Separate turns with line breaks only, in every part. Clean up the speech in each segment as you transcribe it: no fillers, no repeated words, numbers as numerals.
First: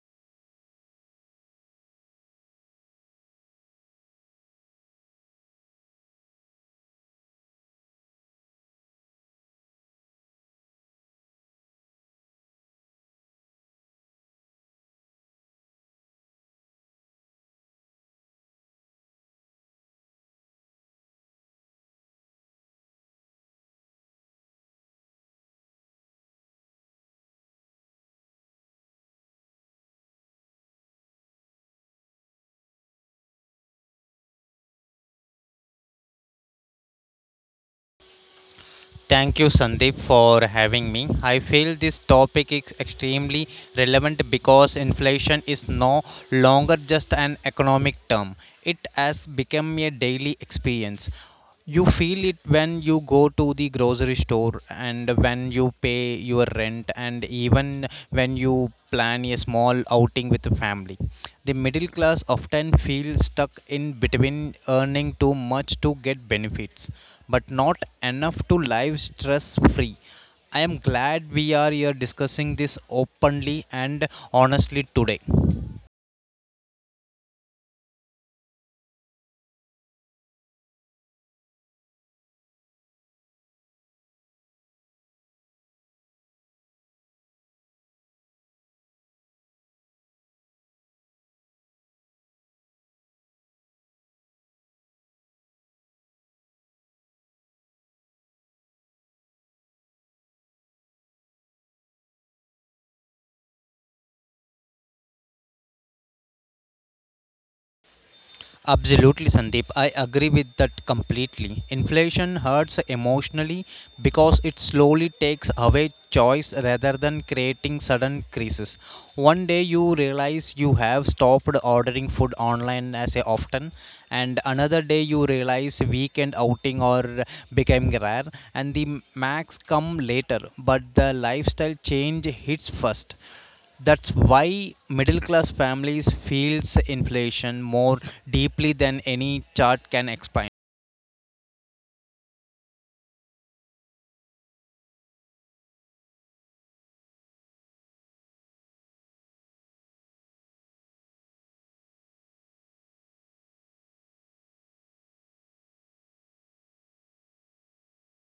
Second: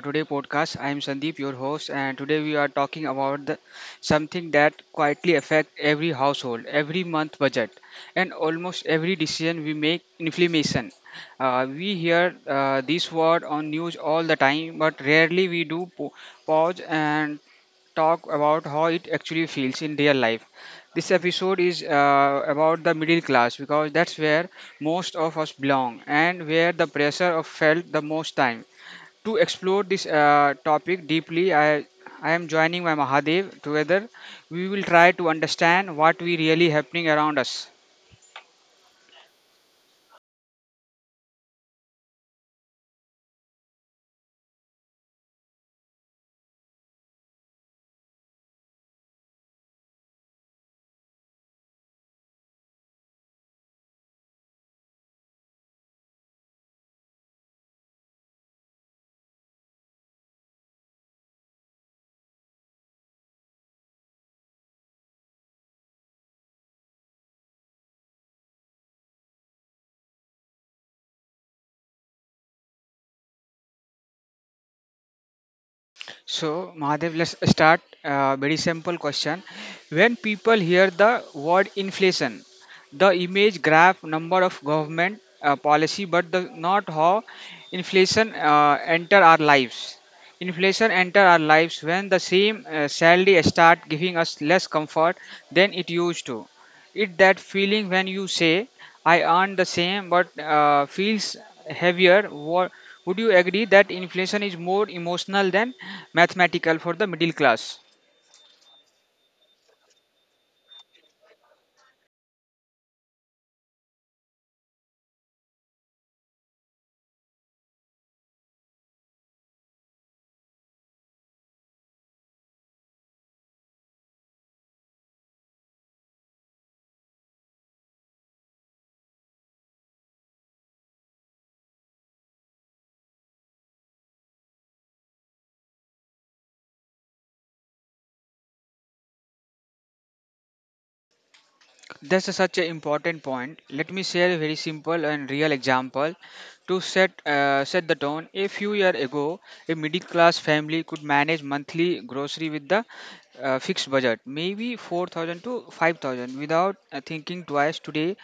today podcast. I am Sandeep, your host, and today we are talking about something that quietly affect every household, every month budget, and almost every decision we make. Inflammation. We hear this word on news all the time, but rarely we do pause and talk about how it actually feels in real life. This episode is about the middle class because that's where most of us belong and where the pressure of felt the most time. To explore this topic deeply, I am joining my Mahadev. Together, we will try to understand what we really happening around us.
Thank you, Sandeep, for having me. I feel this topic is extremely relevant because inflation is no longer just an economic term, it has become a daily experience. You feel it when you go to the grocery store and when you pay your rent, and even when you plan a small outing with the family. The middle class often feels stuck in between earning too much to get benefits but not enough to live stress free. I am glad we are here discussing this openly and honestly today.
So, Mahadev, let's start. Very simple question. When people hear the word inflation, the image grab number of government policy, but not how inflation enter our lives. Inflation enter our lives when the same salary start giving us less comfort than it used to. It that feeling when you say I earn the same but feels heavier. What, would you agree that inflation is more emotional than mathematical for the middle class?
Absolutely, Sandeep. I agree with that completely. Inflation hurts emotionally because it slowly takes away choice rather than creating sudden crises. One day you realize you have stopped ordering food online as a often, and another day you realize weekend outing or became rare, and the max come later. But the lifestyle change hits first, that's why middle class families feels inflation more deeply than any chart can explain.
That's a such an important point. Let me share a very simple and real example to set the tone. A few years ago, a middle class family could manage monthly grocery with the fixed budget, maybe 4,000 to 5,000, without thinking twice. Today,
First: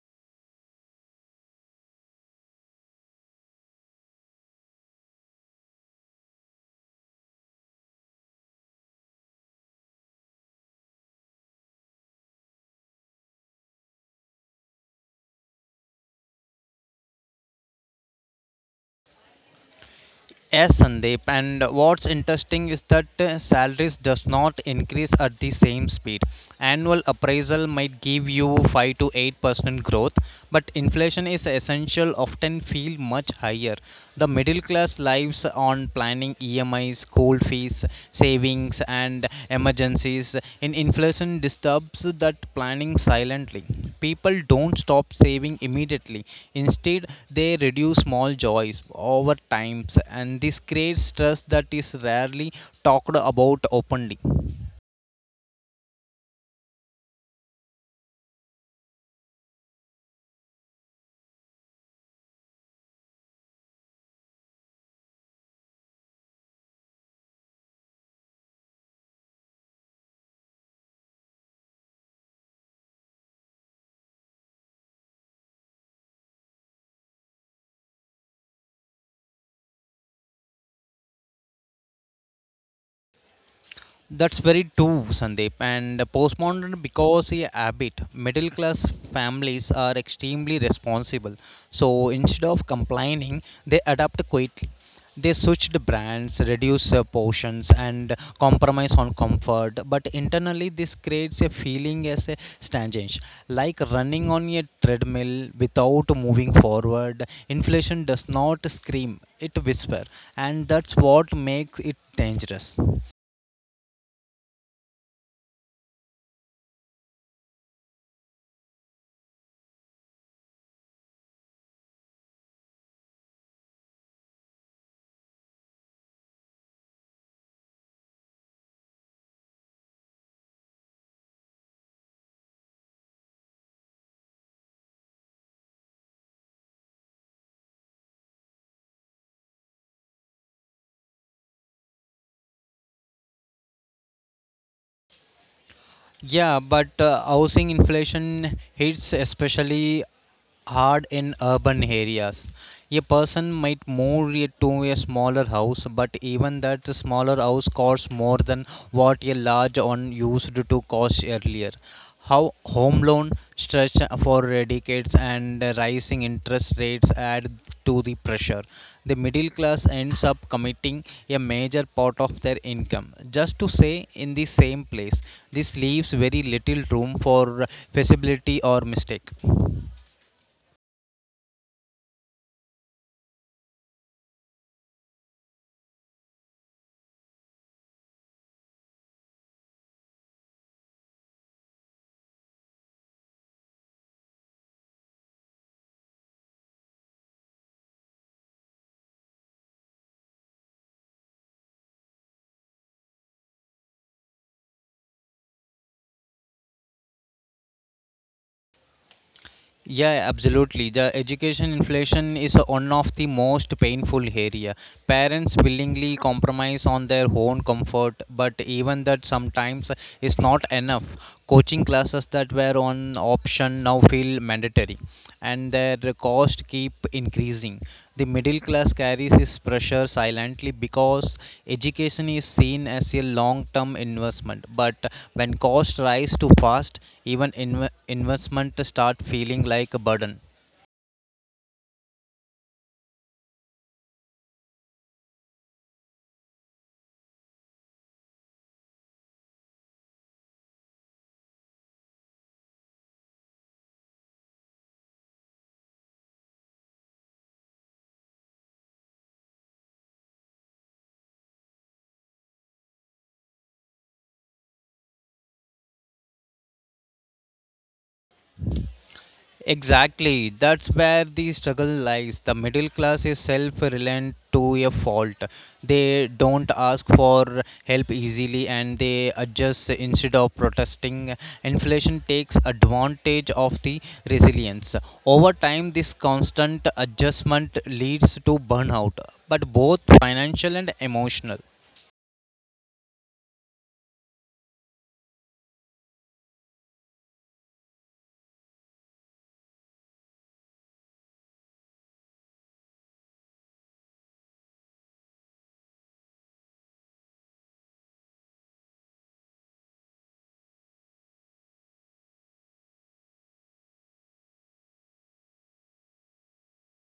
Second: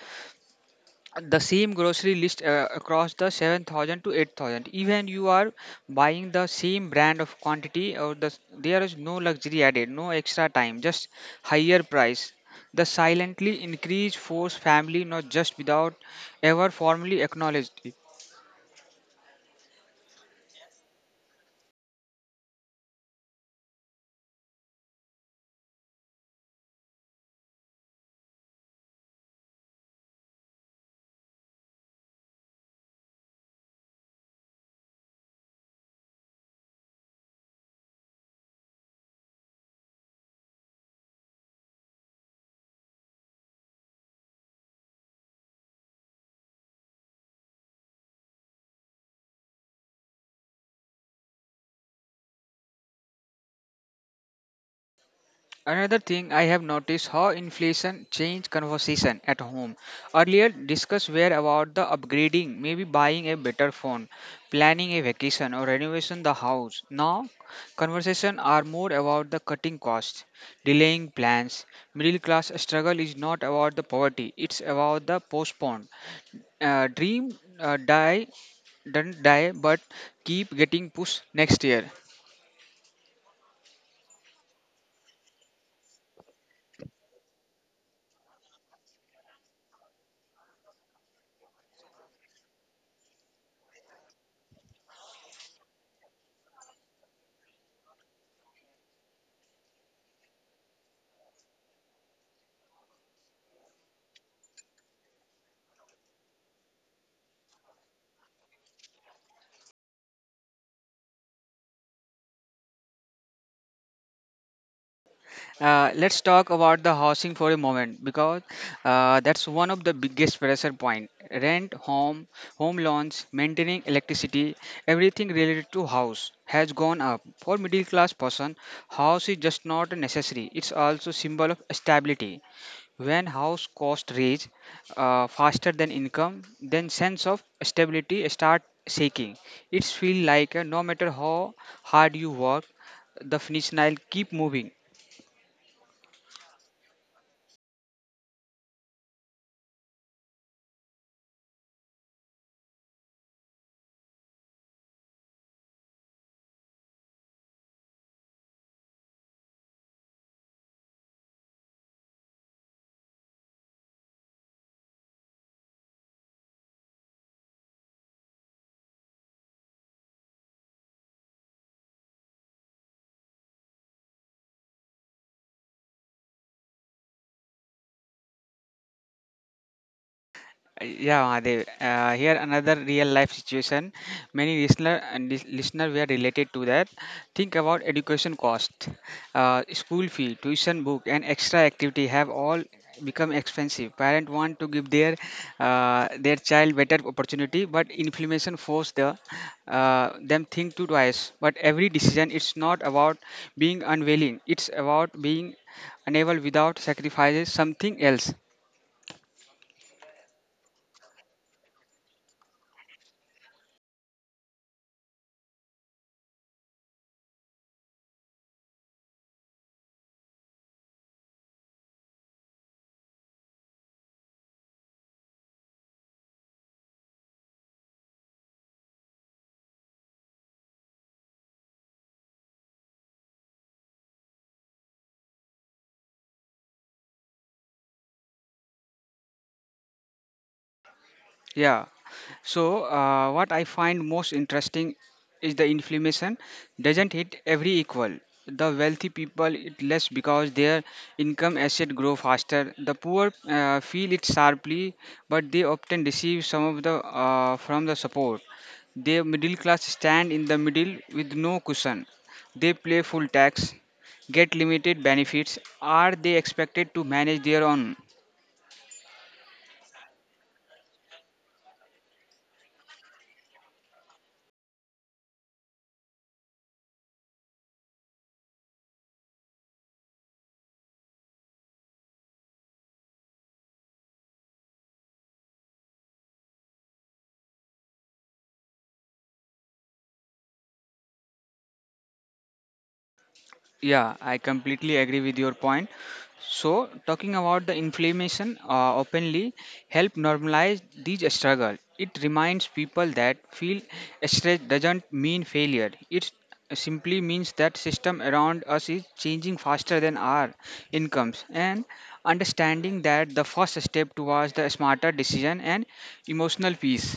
the same grocery list across the 7,000 to 8,000 even you are buying the same brand of quantity or the there is no luxury added, no extra time, just higher price. The silently increase force family not just without ever formally acknowledged.
Yes, Sandeep, and what's interesting is that salaries does not increase at the same speed. Annual appraisal might give you 5 to 8% growth, but inflation is essential often feel much higher. The middle class lives on planning emis, school fees, savings, and emergencies. And inflation disturbs that planning silently. People don't stop saving immediately. Instead, they reduce small joys over times, and this creates stress that is rarely talked about openly.
Another thing I have noticed how inflation changed conversation at home. Earlier discuss were about the upgrading, maybe buying a better phone, planning a vacation or renovation the house. Now conversation are more about the cutting costs, delaying plans. Middle class struggle is not about the poverty, it's about the postponed. Dream die doesn't die but keep getting pushed next year.
That's very true, Sandeep. And postmodern because a habit. Middle class families are extremely responsible. So instead of complaining, they adapt quickly. They switched brands, reduce portions, and compromise on comfort. But internally, this creates a feeling as a stagnation, like running on a treadmill without moving forward. Inflation does not scream; it whisper, and that's what makes it dangerous.
Let's talk about the housing for a moment because that's one of the biggest pressure point. Rent, home loans, maintaining electricity, everything related to house has gone up. For middle class person, house is just not a necessary. It's also symbol of stability. When house cost rise faster than income, then sense of stability start shaking. It's feel like no matter how hard you work, the finish line keep moving.
Yeah, but housing inflation hits especially hard in urban areas. A person might to a smaller house, but even that the smaller house costs more than what a large one used to cost earlier. How home loan stretch for decades and rising interest rates add to the pressure. The middle class ends up committing a major part of their income just to stay in the same place. This leaves very little room for flexibility or mistake.
Yeah, Mahadev. Here another real life situation. Many listener were related to that. Think about education cost, school fee, tuition book, and extra activity have all become expensive. Parent want to give their child better opportunity, but inflation force the them think to twice. But every decision, it's not about being unwilling. It's about being unable without sacrifices something else.
Yeah, absolutely. The education inflation is one of the most painful area. Parents willingly compromise on their own comfort, but even that sometimes is not enough. Coaching classes that were on option now feel mandatory, and their cost keep increasing. The middle class carries this pressure silently because education is seen as a long-term investment. But when costs rise too fast, even investment start feeling like a burden.
Yeah. So what I find most interesting is the inflammation doesn't hit every equal. The wealthy people it less because their income asset grow faster. The poor feel it sharply, but they often receive some of the from the support. The middle class stand in the middle with no cushion. They pay full tax, get limited benefits. Are they expected to manage their own?
Exactly. That's where the struggle lies. The middle class is self reliant to a fault. They don't ask for help easily and they adjust instead of protesting. Inflation takes advantage of the resilience. Over time, this constant adjustment leads to burnout, but both financial and emotional.
Yeah, I completely agree with your point. So, talking about the inflammation openly help normalize these struggle. It reminds people that feel stress doesn't mean failure. It simply means that system around us is changing faster than our incomes and understanding that the first step towards the smarter decision and emotional peace.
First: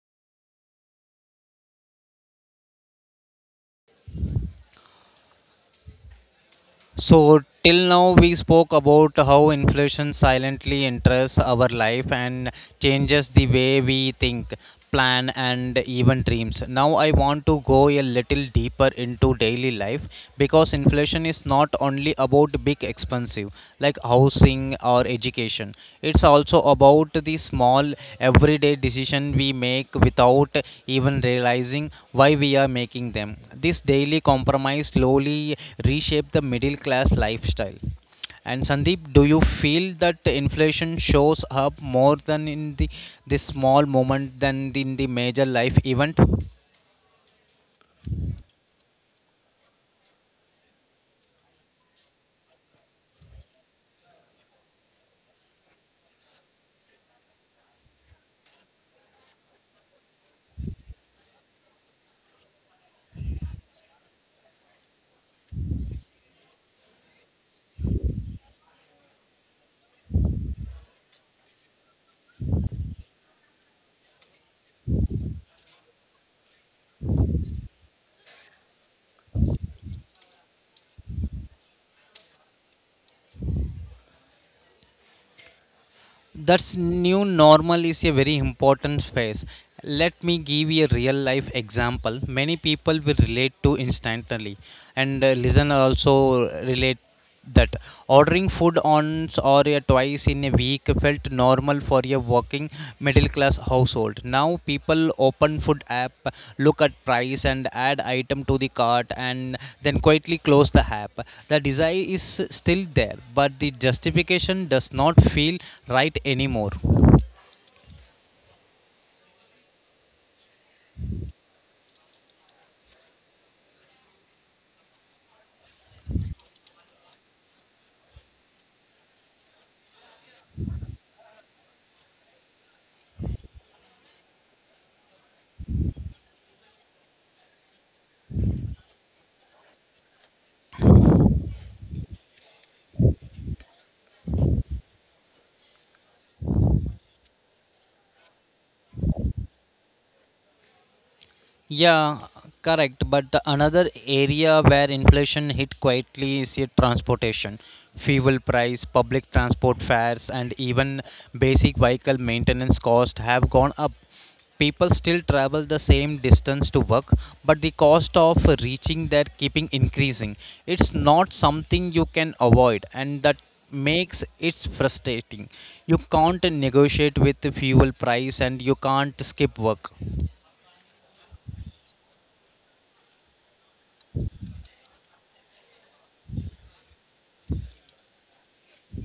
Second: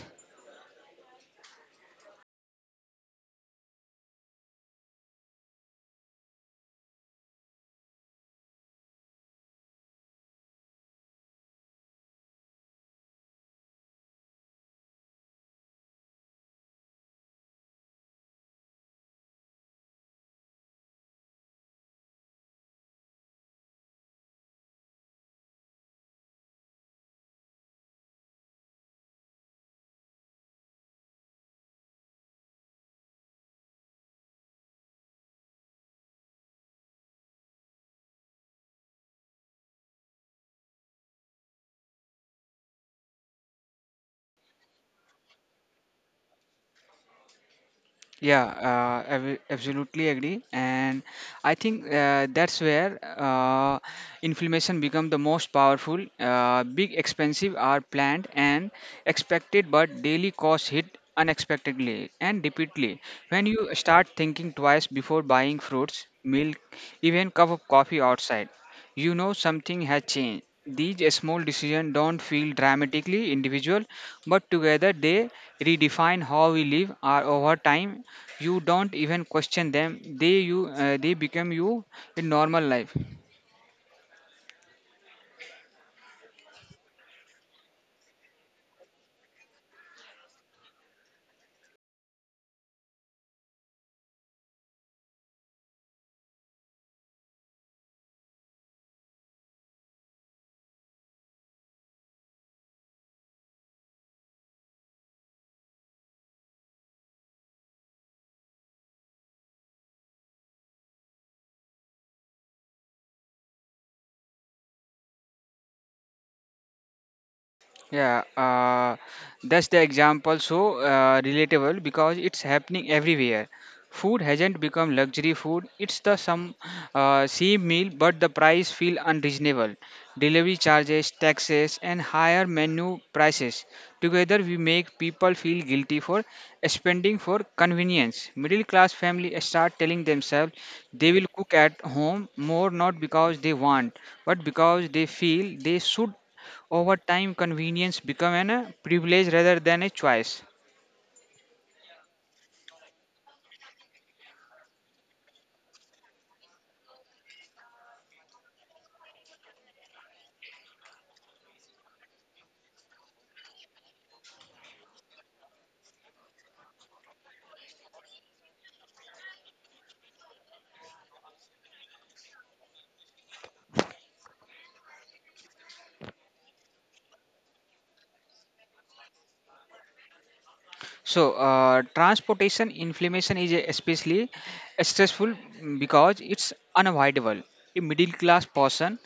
So, till now, we spoke about how inflation silently enters our life and changes the way we think, plan, and even dreams. Now, I want to go a little deeper into daily life because inflation is not only about big expensive like housing or education, it's also about the small everyday decision we make without even realizing why we are making them. This daily compromise slowly reshape the middle class lifestyle. And Sandeep, do you feel that inflation shows up more than in the this small moment than in the major life event?
Yeah, I will absolutely agree, and I think that's where inflammation become the most powerful. Big expensive are planned and expected, but daily costs hit unexpectedly and repeatedly. When you start thinking twice before buying fruits, milk, even cup of coffee outside, you know something has changed. These small decisions don't feel dramatically individual, but together they redefine how we live. Or over time, you don't even question them. They become you in normal life.
That's new normal is a very important phase. Let me give you a real life example. Many people will relate to instantly, and listener also relate that ordering food once or twice in a week felt normal for a working middle class household. Now people open food app, look at price and add item to the cart and then quietly close the app. The desire is still there, but the justification does not feel right anymore.
Yeah, that's the example so relatable because it's happening everywhere. Food hasn't become luxury food. It's the some same meal, but the price feel unreasonable. Delivery charges, taxes, and higher menu prices together we make people feel guilty for spending for convenience. Middle class family start telling themselves they will cook at home more not because they want, but because they feel they should. Over time, convenience become an, a privilege rather than a choice.
Yeah, correct. But the another area where inflation hit quietly is your transportation. Fuel price, public transport fares, and even basic vehicle maintenance cost have gone up. People still travel the same distance to work, but the cost of reaching there keeping increasing. It's not something you can avoid, and that makes it frustrating. You can't negotiate with the fuel price, and you can't skip work.
So, transportation inflammation is especially stressful because it's unavoidable. A middle class person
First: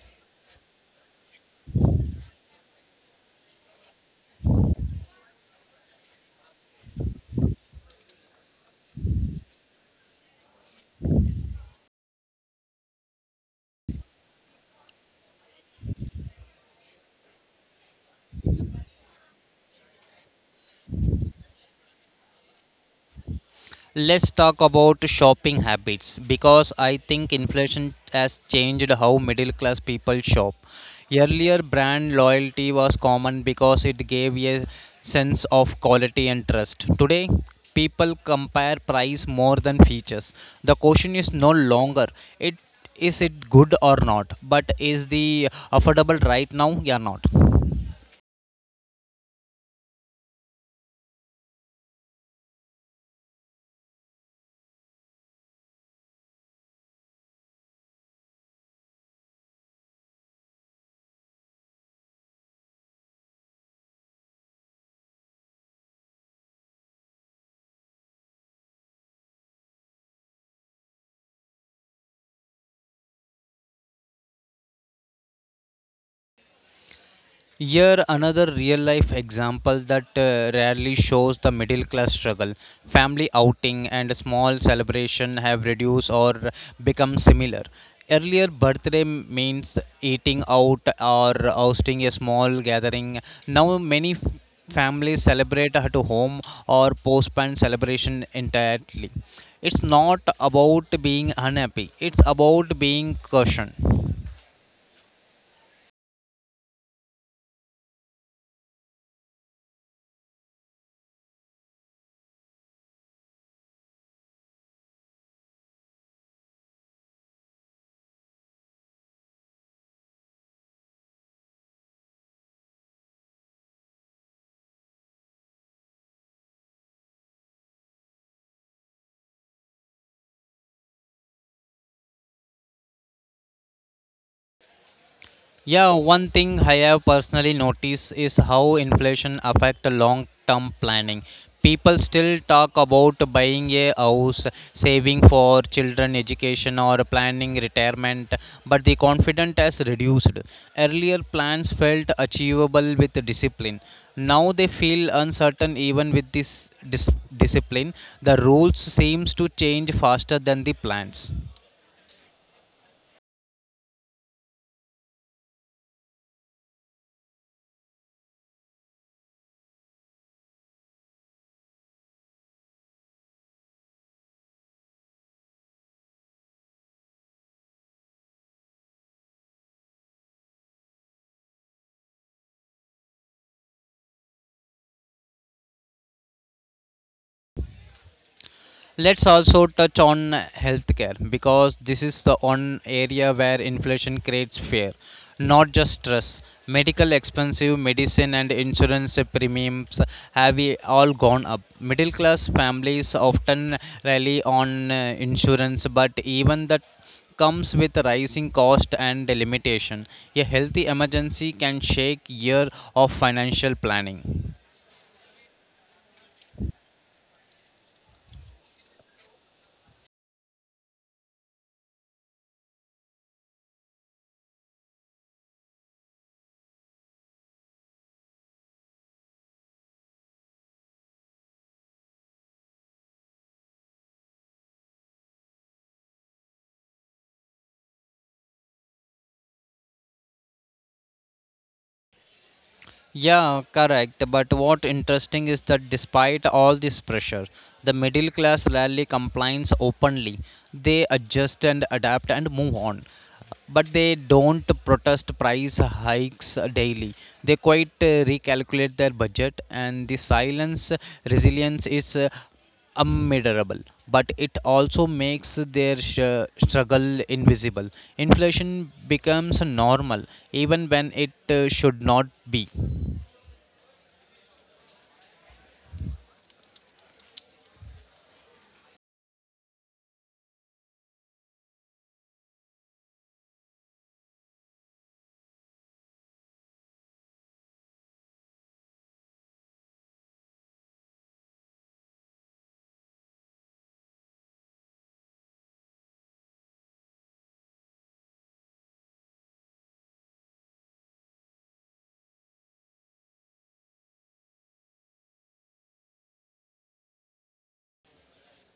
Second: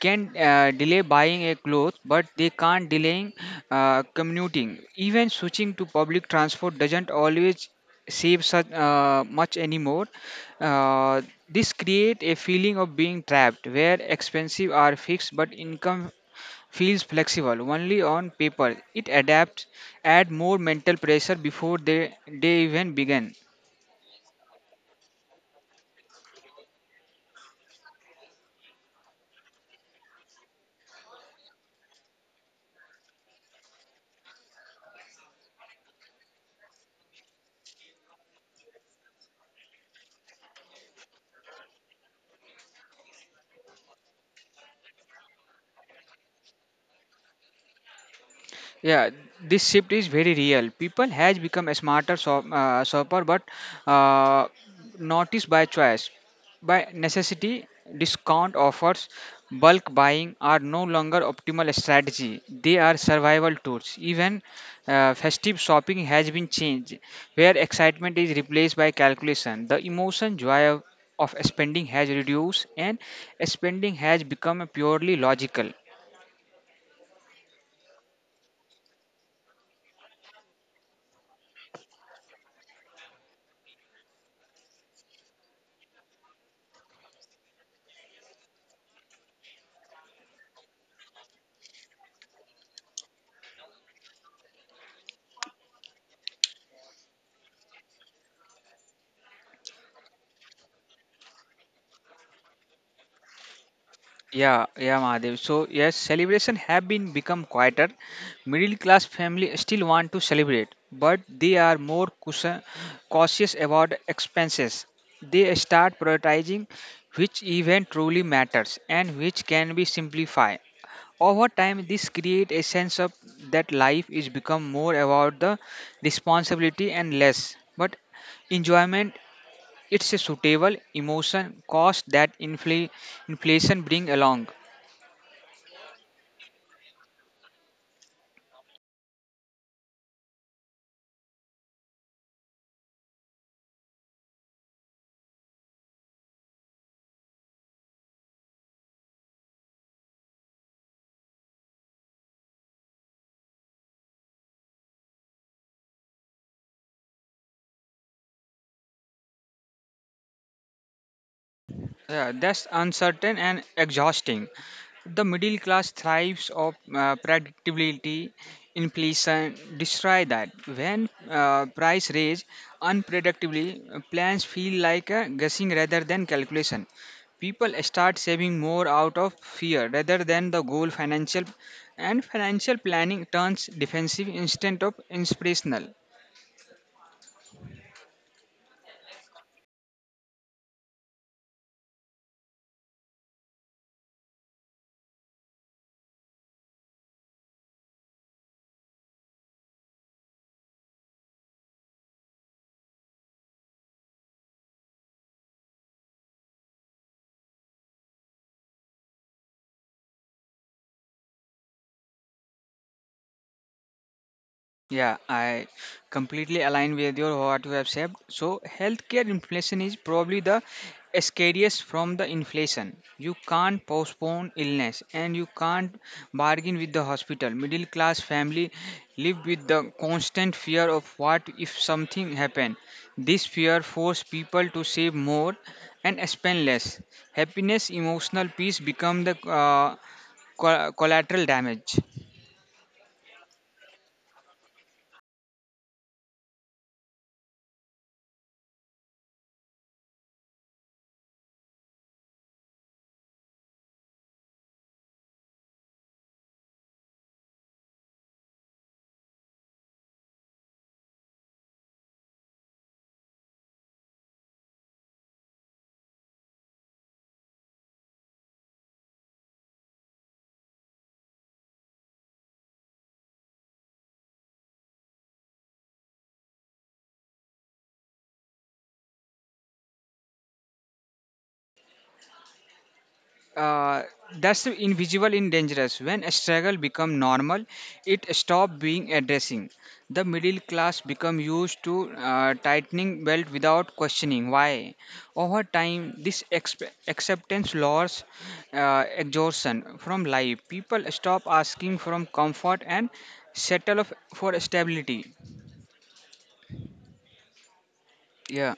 can delay buying a cloth, but they can't delay commuting. Even switching to public transport doesn't always save such much anymore. Uh, this create a feeling of being trapped, where expensive are fixed but income feels flexible only on paper. It adapts, add more mental pressure before they even begin.
Let's talk about shopping habits because I think inflation has changed how middle class people shop. Earlier, brand loyalty was common because it gave a sense of quality and trust. Today, people compare price more than features. The question is no longer it, is it good or not, but is the affordable right now or not?
Yeah, this shift is very real. People has become a shopper but uh, not by choice, by necessity. Discount offers, bulk buying are no longer optimal strategy, they are survival tools. Even festive shopping has been changed, where excitement is replaced by calculation. The emotion joy of spending has reduced and spending has become purely logical.
Here, another real life example that rarely shows the middle class struggle. Family outing and small celebration have reduced or become similar. Earlier, birthday means eating out or hosting a small gathering. Now, many families celebrate at home or postpone celebration entirely. It's not about being unhappy, it's about being caution.
Yeah, yeah, Mahadev. So yes, celebration have been become quieter. Middle class family still want to celebrate, but they are more cautious about expenses. They start prioritizing which event truly matters and which can be simplified. Over time, this creates a sense of that life is become more about the responsibility and less, but enjoyment. It's a suitable emotion cost that inflation bring along.
Yeah, one thing I have personally noticed is how inflation affect long-term planning. People still talk about buying a house, saving for children education or planning retirement, but the confidence has reduced. Earlier plans felt achievable with discipline. Now they feel uncertain even with discipline. The rules seems to change faster than the plans.
Yeah, that's uncertain and exhausting. The middle class thrives of predictability. Inflation destroy that. When price rise unpredictably, plans feel like a guessing rather than calculation. People start saving more out of fear rather than the goal. Financial planning turns defensive instead of inspirational.
Let's also touch on healthcare because this is the one area where inflation creates fear, not just stress. Medical expensive medicine and insurance premiums all gone up. Middle class families often rely on insurance, but even that comes with rising cost and limitation. A healthy emergency can shake year of financial planning.
Yeah, I completely align with your what you have said. So, healthcare inflation is probably the scariest from the inflation. You can't postpone illness and you can't bargain with the hospital. Middle class family live with the constant fear of what if something happen. This fear force people to save more and spend less. Happiness, emotional peace become the uh, collateral damage.
Yeah, correct. But what interesting is that despite all this pressure, the middle class rarely complies openly. They adjust and adapt and move on. But they don't protest price hikes daily. They quite recalculate their budget, and the silence resilience is unmeasurable. But it also makes their struggle invisible. Inflation becomes normal, even when it should not be.
uh, that's invisible and dangerous. When a struggle become normal, it stop being addressing. The middle class become used to tightening belt without questioning why. Over time, this acceptance lowers exhaustion from life. People stop asking from comfort and settle for stability. Yeah.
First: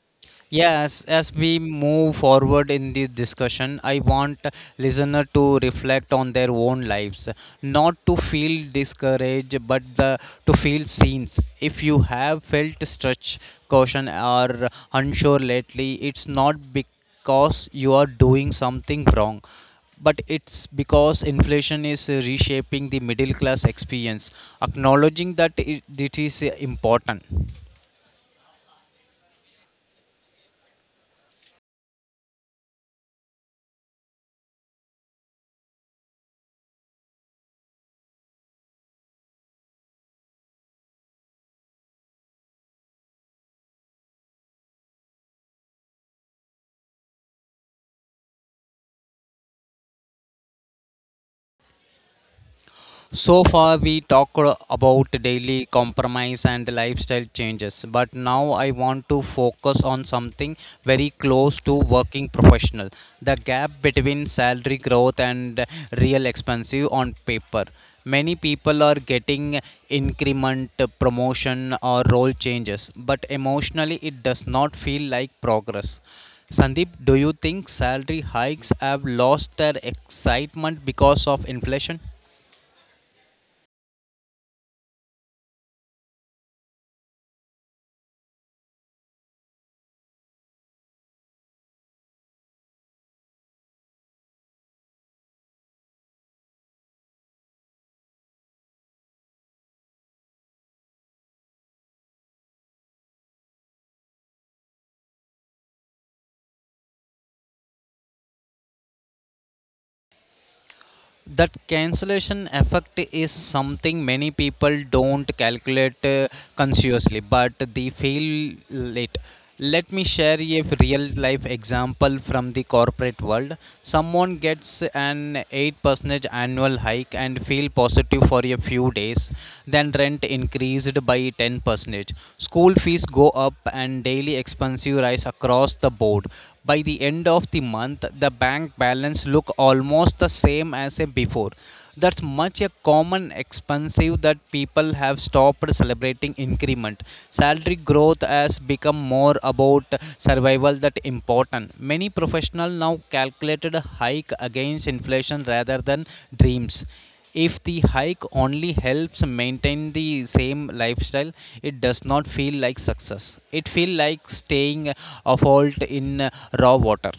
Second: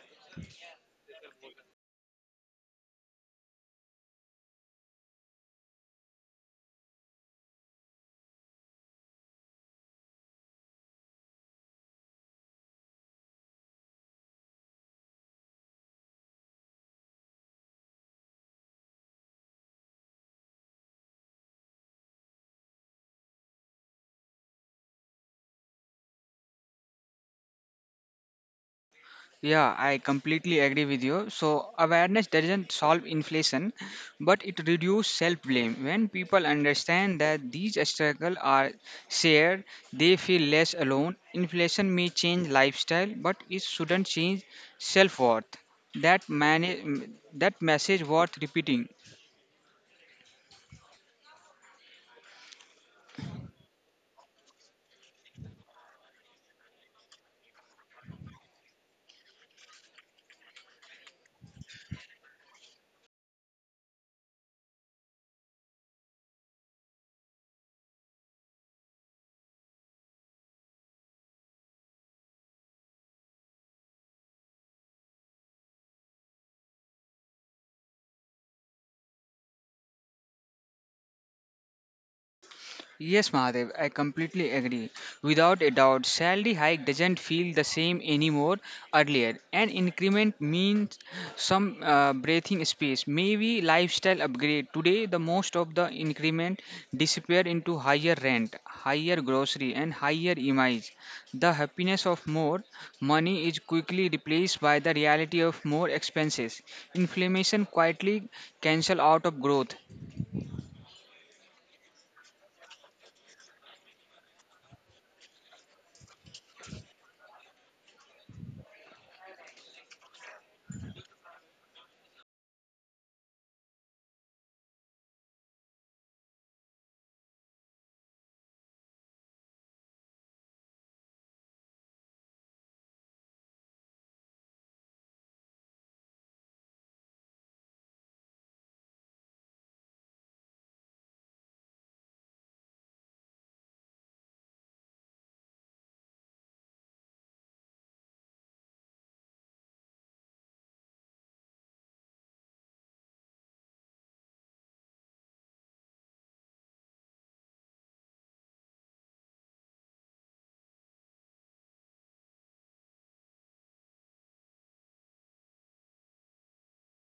Yes, as we move forward in this discussion, I want listener to reflect on their own lives, not to feel discouraged, but to feel seen. If you have felt stretch, caution or unsure lately, it's not because you are doing something wrong, but it's because inflation is reshaping the middle class experience. Acknowledging that it is important.
Yeah, I completely agree with you. So, awareness doesn't solve inflation, but it reduces self blame. When people understand that these struggles are shared, they feel less alone. Inflation may change lifestyle, but it shouldn't change self worth. That message worth repeating.
So far, we talked about daily compromise and lifestyle changes, but now I want to focus on something very close to working professional, the gap between salary growth and real expenses on paper. Many people are getting increment, promotion, or role changes, but emotionally it does not feel like progress. Sandeep, do you think salary hikes have lost their excitement because of inflation?
Yes, Mahadev, I completely agree. Without a doubt, salary hike doesn't feel the same anymore earlier. An increment means some breathing space, maybe lifestyle upgrade. Today, the most of the increment disappear into higher rent, higher grocery, and higher image. The happiness of more money is quickly replaced by the reality of more expenses. Inflammation quietly cancel out of growth.
That cancellation effect is something many people don't calculate consciously, but they feel late. Let me share a real life example from the corporate world. Someone gets an 8% annual hike and feel positive for a few days, then rent increased by 10%, school fees go up and daily expenses rise across the board. By the end of the month, the bank balance look almost the same as before. That's much a common expensive that people have stopped celebrating increment. Salary growth has become more about survival that important. Many professionals now calculated a hike against inflation rather than dreams. If the hike only helps maintain the same lifestyle, it does not feel like success, it feel like staying afloat in raw water.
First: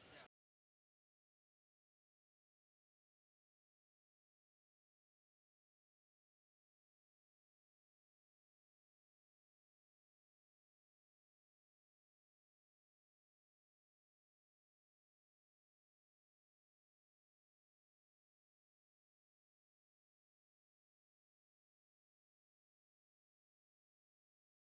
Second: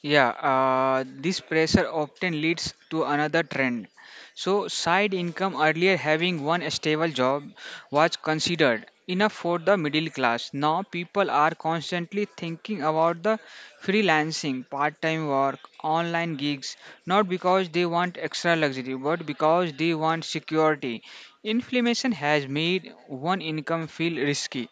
Yeah, this pressure often leads to another trend. So, side income earlier having one stable job was considered enough for the middle class. Now, people are constantly thinking about the freelancing, part time work, online gigs, not because they want extra luxury, but because they want security. Inflation has made one income feel risky.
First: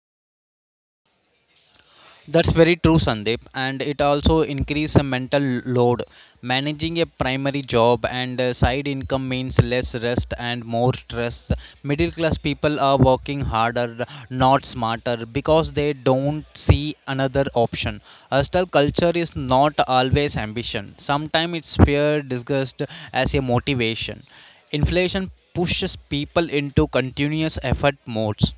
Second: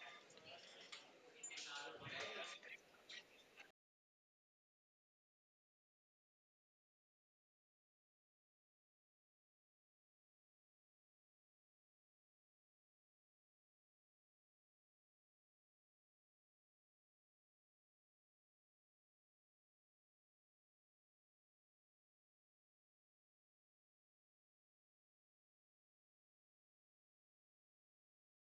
That's very true, Sandeep, and it also increases mental load. Managing a primary job and side income means less rest and more stress. Middle class people are working harder, not smarter, because they don't see another option. Hustle culture is not always ambition. Sometimes it's fear disguised as a motivation. Inflation pushes people into continuous effort modes.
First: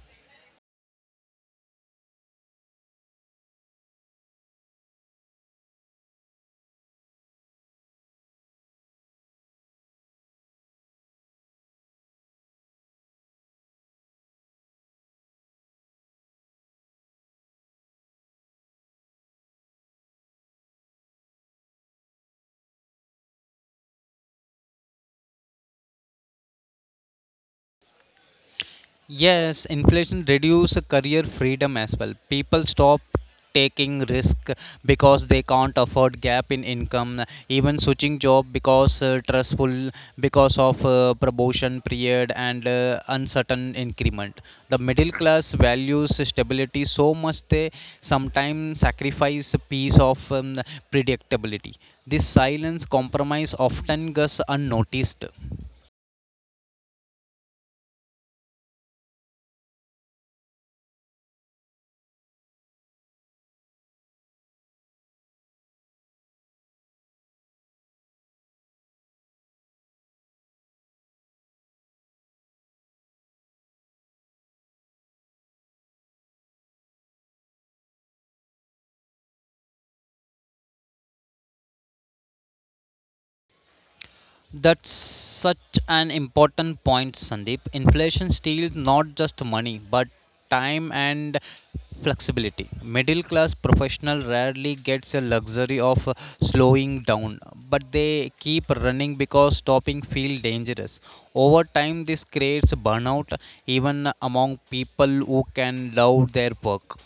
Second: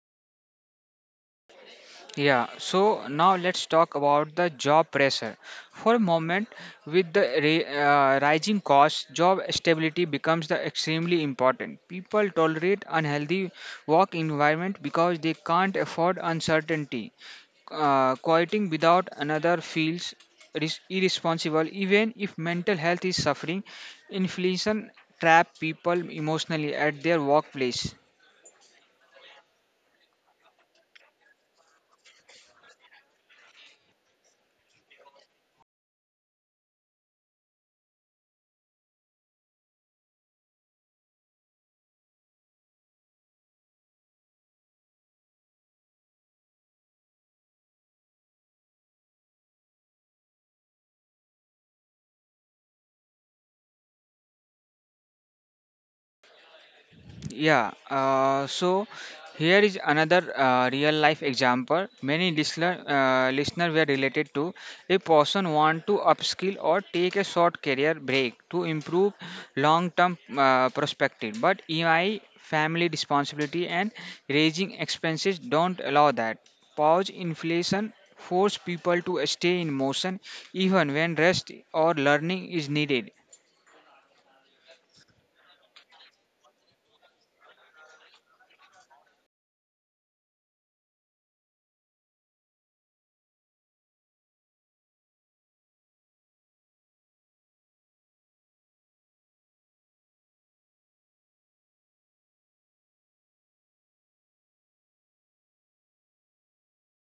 Yeah, so now let's talk about the job pressure. For a moment, with the rising costs, job stability becomes the extremely important. People tolerate unhealthy work environment because they can't afford uncertainty. Quieting without another feels irresponsible, even if mental health is suffering. Inflation trap people emotionally at their workplace.
Yes, inflation reduce career freedom as well. People stop taking risk because they can't afford gap in income, even switching job because stressful, because of promotion period and uncertain increment. The middle class values stability so much, they sometimes sacrifice a piece of predictability. This silence compromise often goes unnoticed.
Yeah, so here is another real life example. Many listener were related to a person want to upskill or take a short career break to improve long term perspective, but EI family responsibility and raising expenses don't allow that. Pause inflation force people to stay in motion even when rest or learning is needed.
That's such an important point, Sandeep. Inflation steals not just money, but time and flexibility. Middle class professional rarely gets the luxury of slowing down, but they keep running because stopping feels dangerous. Over time, this creates burnout even among people who can love their work.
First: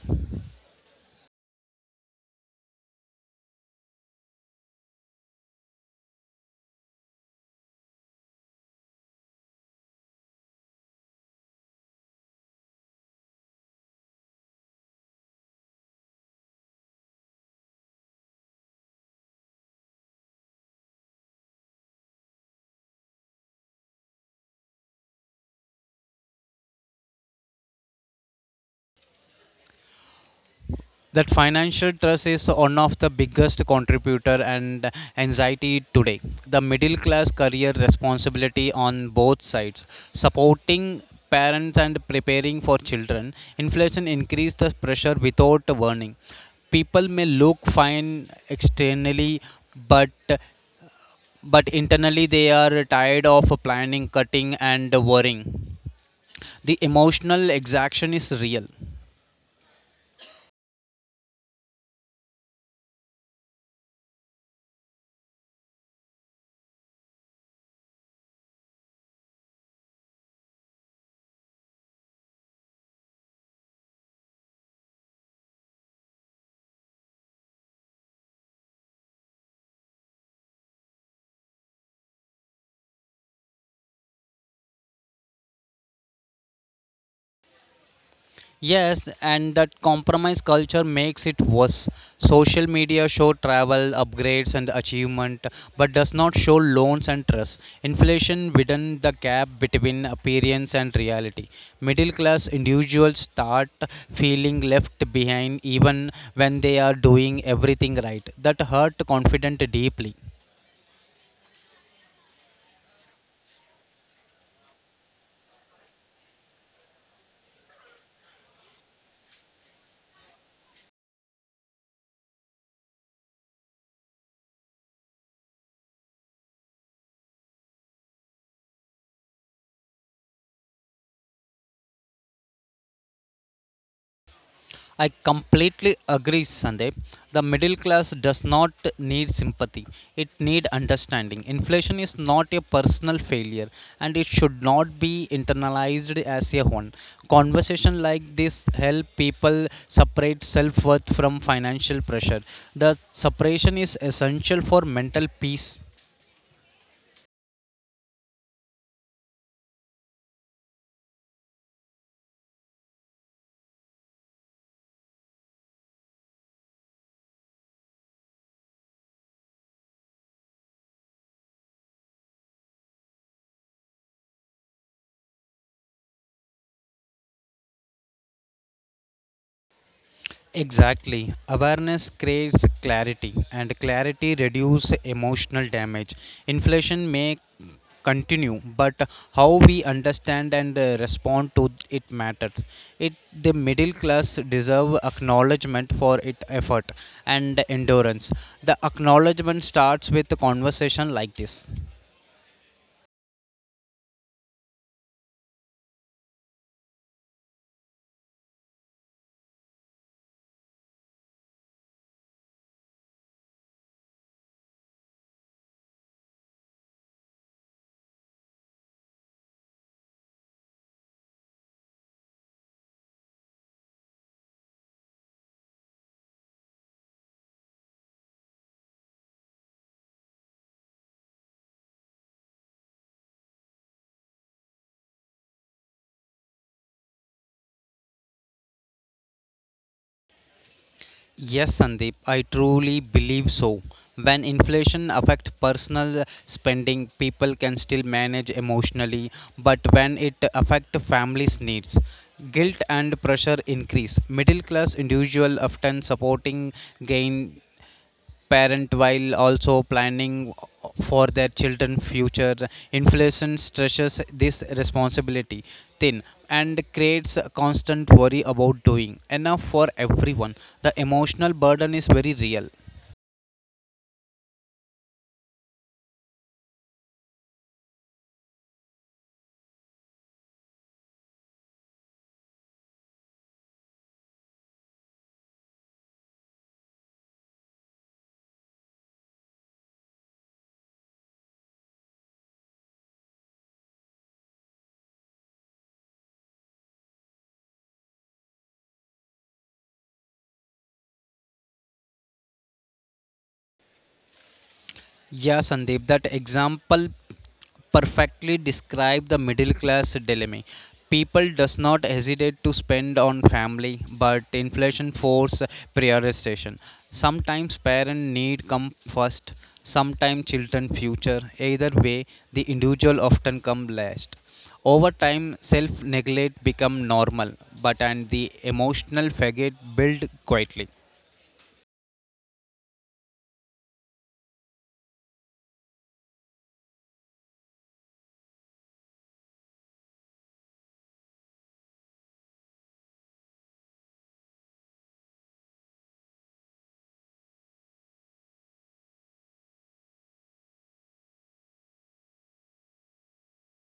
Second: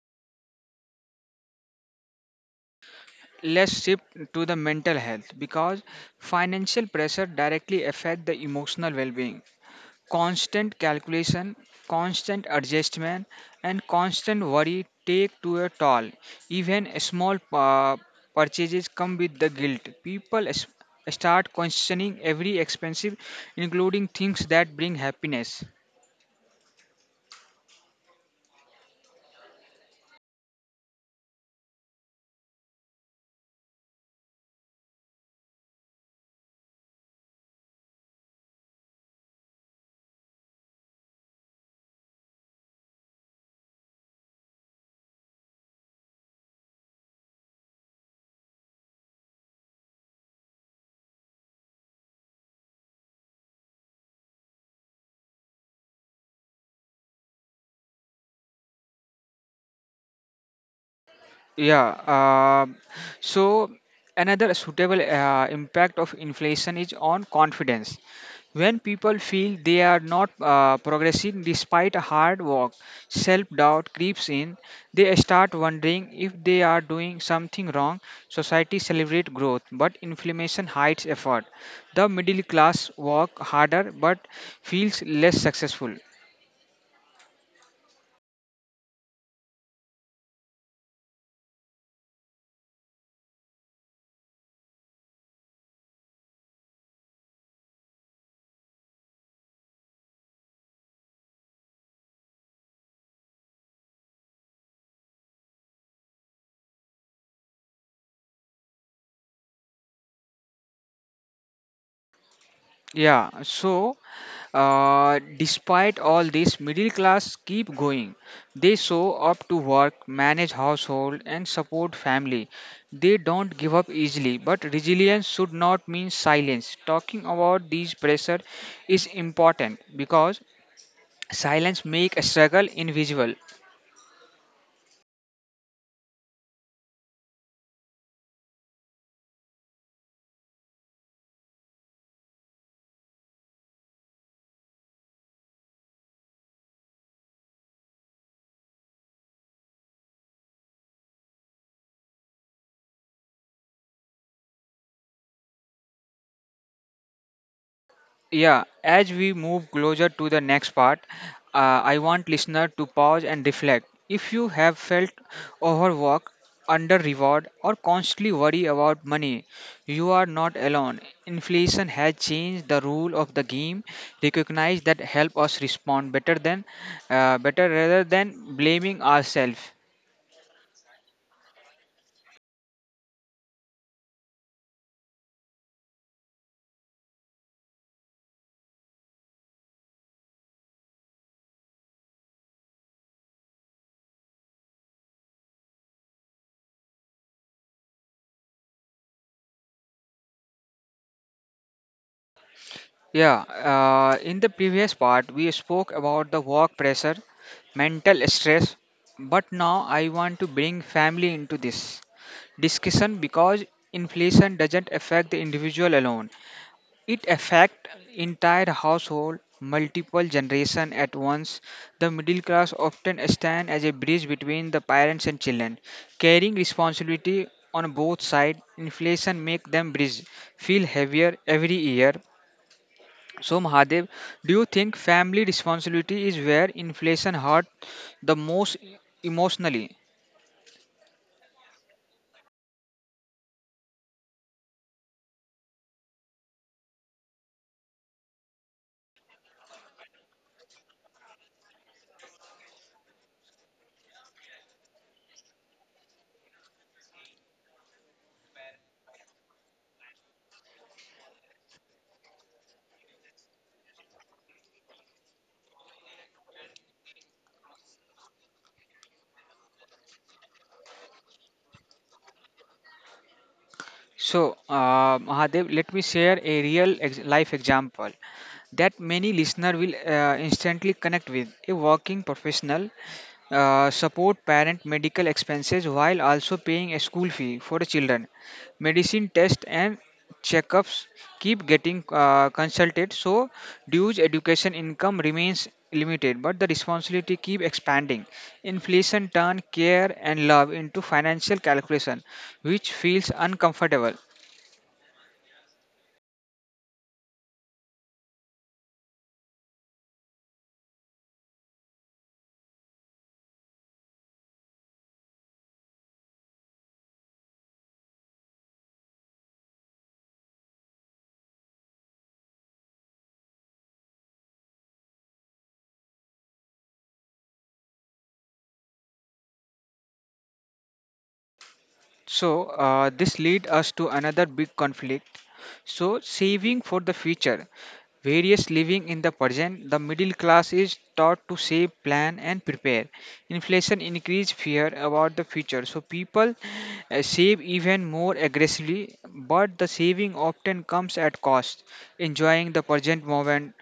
Let's shift to the mental health because financial pressure directly affect the emotional well-being. Constant calculation, constant adjustment, and constant worry take to a toll. Even a small purchases come with the guilt. Start questioning every expensive including things that bring happiness.
That financial trust is one of the biggest contributor and anxiety today. The middle class career responsibility on both sides, supporting parents and preparing for children, inflation increase the pressure without warning. People may look fine externally, but internally they are tired of planning cutting and worrying. The emotional exhaustion is real.
Yeah. Um, so another suitable impact of inflation is on confidence. When people feel they are not progressing despite hard work, self doubt creeps in. They start wondering if they are doing something wrong. Society celebrates growth, but inflammation hides effort. The middle class work harder but feels less successful.
Yes, and that compromise culture makes it worse. Social media show travel, upgrades and achievement, but does not show loans and trust. Inflation widen the gap between appearance and reality. Middle class individuals start feeling left behind even when they are doing everything right. That hurt confident deeply.
Yeah, so despite all this, middle class keep going. They show up to work, manage household, and support family. They don't give up easily, but resilience should not mean silence. Talking about these pressure is important because silence make a struggle invisible.
I completely agree, Sandeep. The middle class does not need sympathy. It need understanding. Inflation is not a personal failure and it should not be internalized as a one. Conversation like this help people separate self-worth from financial pressure. The separation is essential for mental peace.
Yeah, as we move closer to the next part, I want listener to pause and reflect. If you have felt overworked, under reward, or constantly worry about money, you are not alone. Inflation has changed the rule of the game. Recognize that help us respond better rather than blaming ourselves.
Exactly. Awareness creates clarity, and clarity reduces emotional damage. Inflation may continue, but how we understand and respond to it matters. It the middle class deserve acknowledgement for its effort and endurance. The acknowledgement starts with a conversation like this.
Yeah, in the previous part, we spoke about the work pressure, mental stress, but now I want to bring family into this discussion because inflation doesn't affect the individual alone. It affects entire household, multiple generation at once. The middle class often stand as a bridge between the parents and children, carrying responsibility on both sides. Inflation make them bridge feel heavier every year. So Mahadev, do you think family responsibility is where inflation hurt the most emotionally?
Yes, Sandeep, I truly believe so. When inflation affects personal spending, people can still manage emotionally, but when it affects families' needs, guilt and pressure increase. Middle class individual often supporting gain parent while also planning for their children future. Inflation stresses this responsibility thin and creates a constant worry about doing enough for everyone. The emotional burden is very real.
So Mahadev, let me share a life example that many listener will instantly connect with. A working professional support parent medical expenses while also paying a school fee for the children, medicine tests and checkups keep getting consulted. So dues education income remains limited, but the responsibility keep expanding. Inflation turn care and love into financial calculation, which feels uncomfortable.
Yeah, Sandeep, that example perfectly describe the middle class dilemma. People does not hesitate to spend on family, but inflation force prioritization. Sometimes parent need come first, sometimes children future. Either way, the individual often come last. Over time, self neglect become normal, but and the emotional faggot build quietly.
So this lead us to another big conflict. So, saving for the future. Various living in the present, the middle class is taught to save, plan, and prepare. Inflation increase fear about the future, so people save even more aggressively. But the saving often comes at cost. Enjoying the present moment.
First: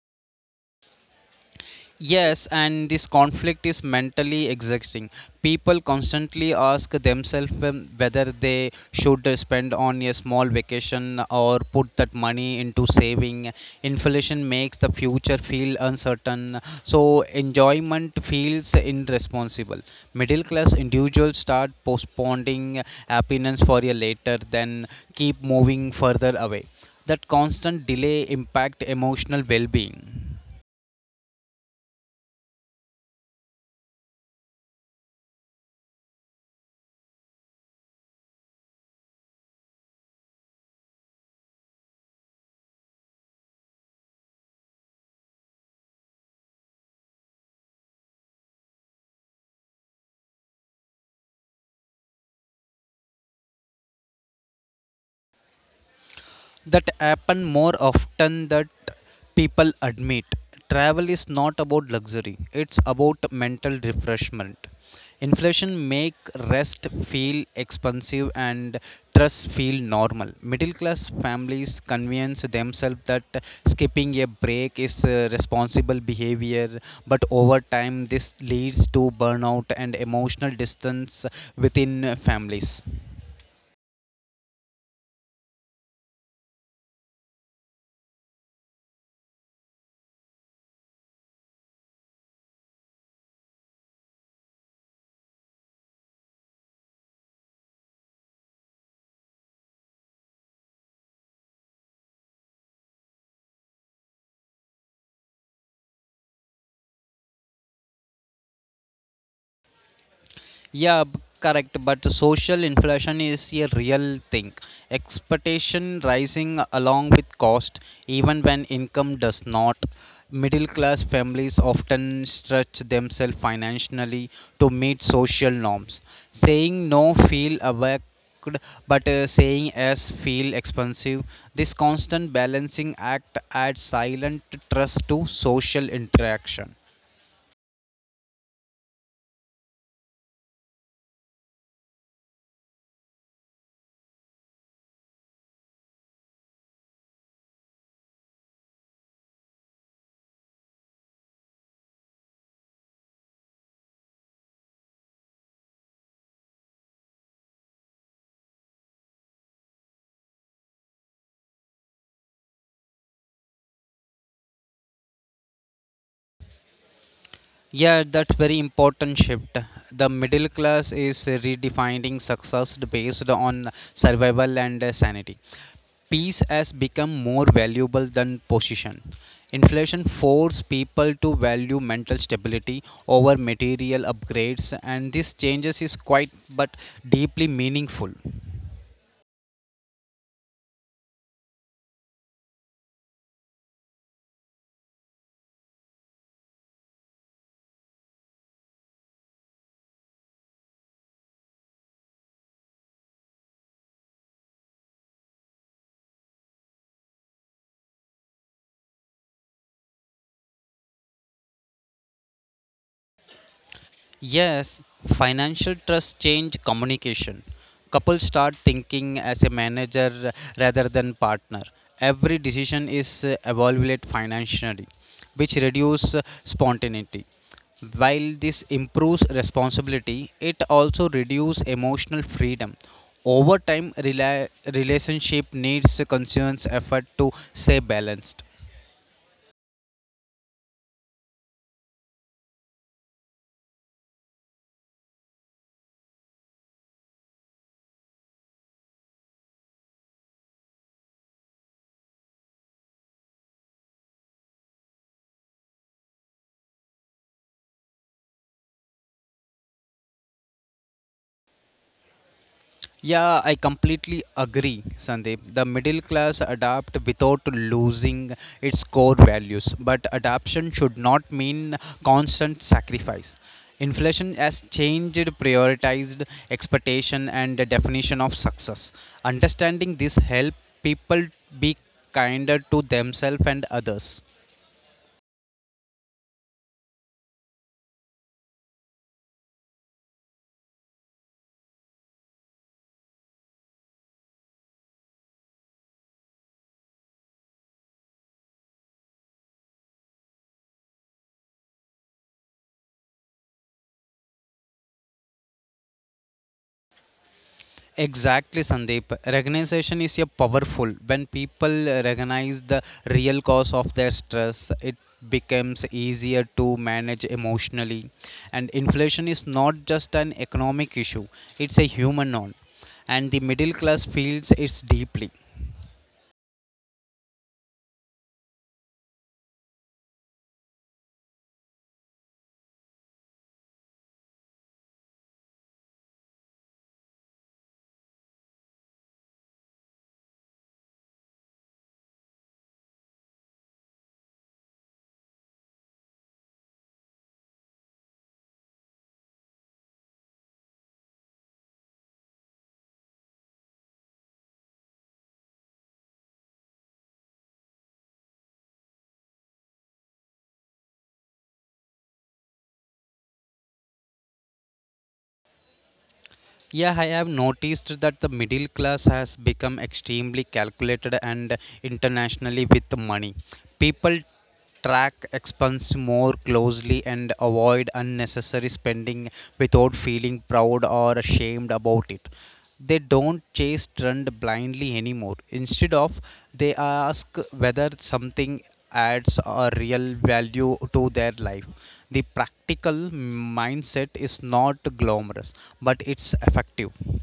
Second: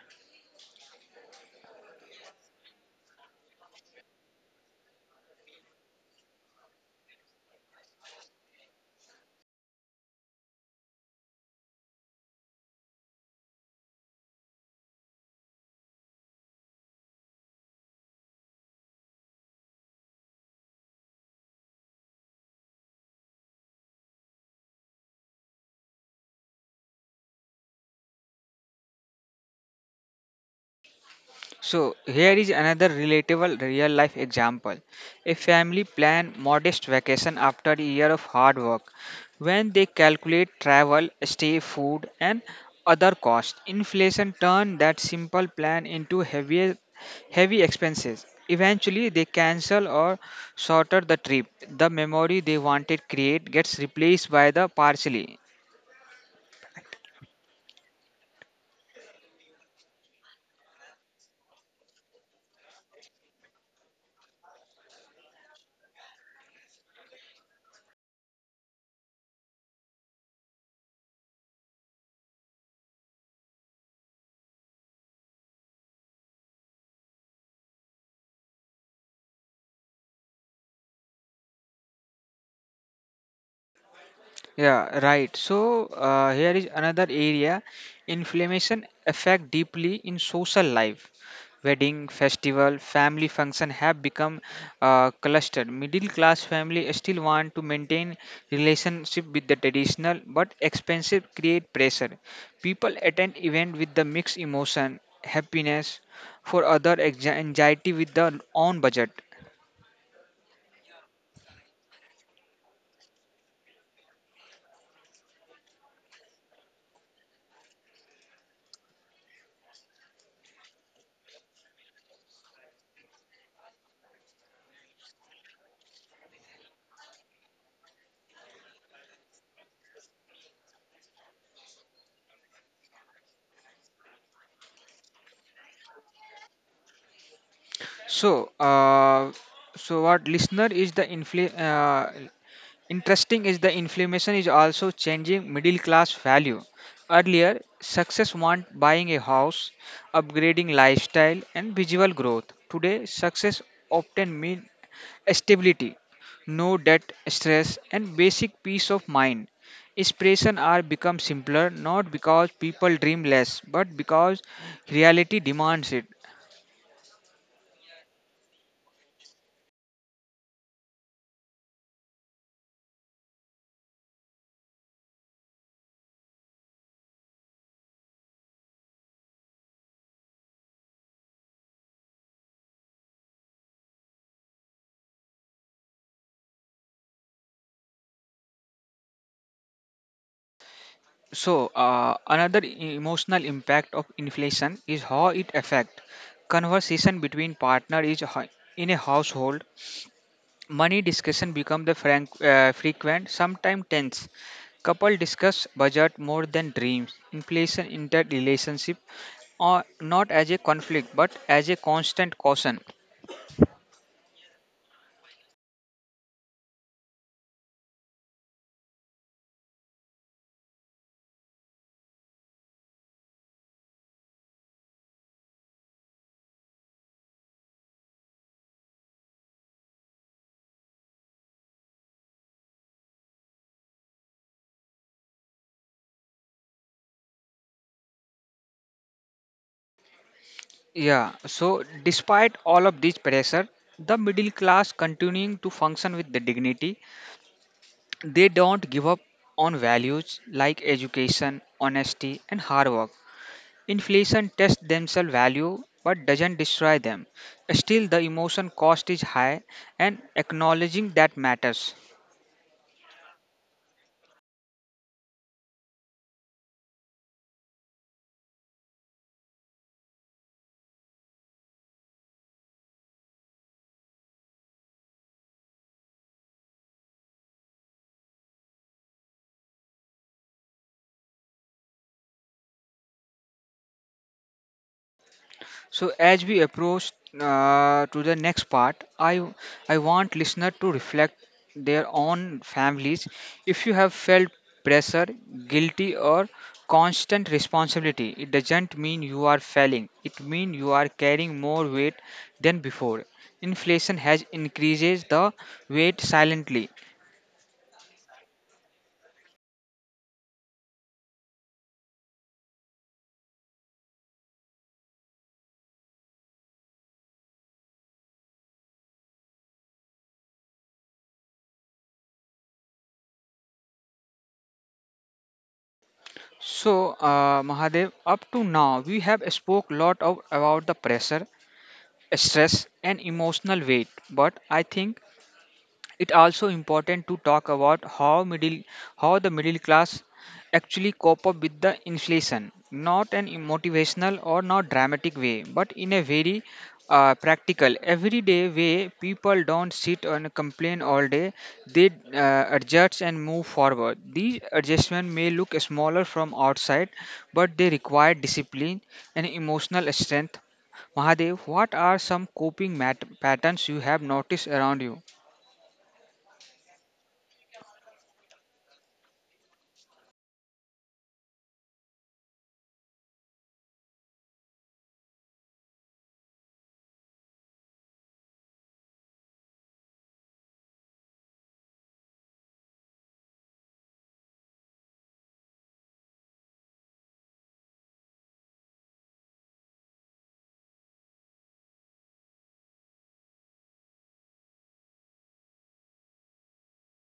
Yes, and this conflict is mentally exhausting. People constantly ask themselves whether they should spend on a small vacation or put that money into saving. Inflation makes the future feel uncertain, so enjoyment feels irresponsible. Middle class individuals start postponing happiness for a later, then keep moving further away. That constant delay impact emotional well-being.
So, here is another relatable real life example. A family plan modest vacation after a year of hard work. When they calculate travel, stay, food, and other costs, inflation turned that simple plan into heavy, heavy expenses. Eventually, they cancel or shorter the trip. The memory they wanted create gets replaced by the partially.
That happen more often that people admit. Travel is not about luxury, it's about mental refreshment. Inflation make rest feel expensive and trust feel normal. Middle class families convince themselves that skipping a break is responsible behavior, but over time this leads to burnout and emotional distance within families.
Yeah, right. So here is another area inflammation affect deeply in social life. Wedding, festival, family function have become clustered. Middle class family still want to maintain relationship with the traditional, but expensive create pressure. People attend event with the mixed emotion, happiness, for other anxiety with the own budget.
Yeah, correct. But social inflation is a real thing. Expectation rising along with cost, even when income does not. Middle class families often stretch themselves financially to meet social norms. Saying no feel awake, but saying yes feel expensive. This constant balancing act adds silent trust to social interaction.
So so what listener is the interesting is the inflammation is also changing middle class value. Earlier, success meant buying a house, upgrading lifestyle, and visual growth. Today, success often means stability, no debt, stress, and basic peace of mind. Inspiration are become simpler, not because people dream less, but because reality demands it.
Yeah, that's very important shift. The middle class is redefining success based on survival and sanity. Peace has become more valuable than position. Inflation forced people to value mental stability over material upgrades, and this changes is quite but deeply meaningful.
So, another emotional impact of inflation is how it affects conversation between partner is in a household. Money discussion become the frequent, sometimes tense. Couple discuss budget more than dreams. Inflation inter relationship, or not as a conflict but as a constant caution.
Yes, financial trust change communication. Couples start thinking as a manager rather than partner. Every decision is evaluated financially, which reduce spontaneity. While this improves responsibility, it also reduces emotional freedom. Over time, relationship needs a conscious effort to stay balanced.
Yeah. So, despite all of this pressure, the middle class continuing to function with the dignity. They don't give up on values like education, honesty, and hard work. Inflation tests themselves value but doesn't destroy them. Still, the emotion cost is high, and acknowledging that matters.
Yeah, I completely agree, Sandeep. The middle class adapt without losing its core values, but adaptation should not mean constant sacrifice. Inflation has changed prioritized expectation and the definition of success. Understanding this help people be kinder to themselves and others.
So as we approach to the next part, I want listener to reflect their own families. If you have felt pressure, guilty, or constant responsibility, it doesn't mean you are failing. It means you are carrying more weight than before. Inflation has increases the weight silently.
Exactly, Sandeep. Recognition is a powerful. When people recognize the real cause of their stress, it becomes easier to manage emotionally. And inflation is not just an economic issue; it's a human one, and the middle class feels it deeply.
So Mahadev, up to now we have spoke lot of about the pressure, stress and emotional weight, but I think it also important to talk about how middle how the middle class actually cope up with the inflation, not an motivational or not dramatic way, but in a very practical, everyday way. People don't sit and complain all day; they adjust and move forward. These adjustments may look smaller from outside, but they require discipline and emotional strength. Mahadev, what are some coping patterns you have noticed around you?
Yeah, I have noticed that the middle class has become extremely calculated and internationally with money. People track expense more closely and avoid unnecessary spending without feeling proud or ashamed about it. They don't chase trend blindly anymore. Instead of they ask whether something adds a real value to their life. The practical mindset is not glamorous, but it's effective.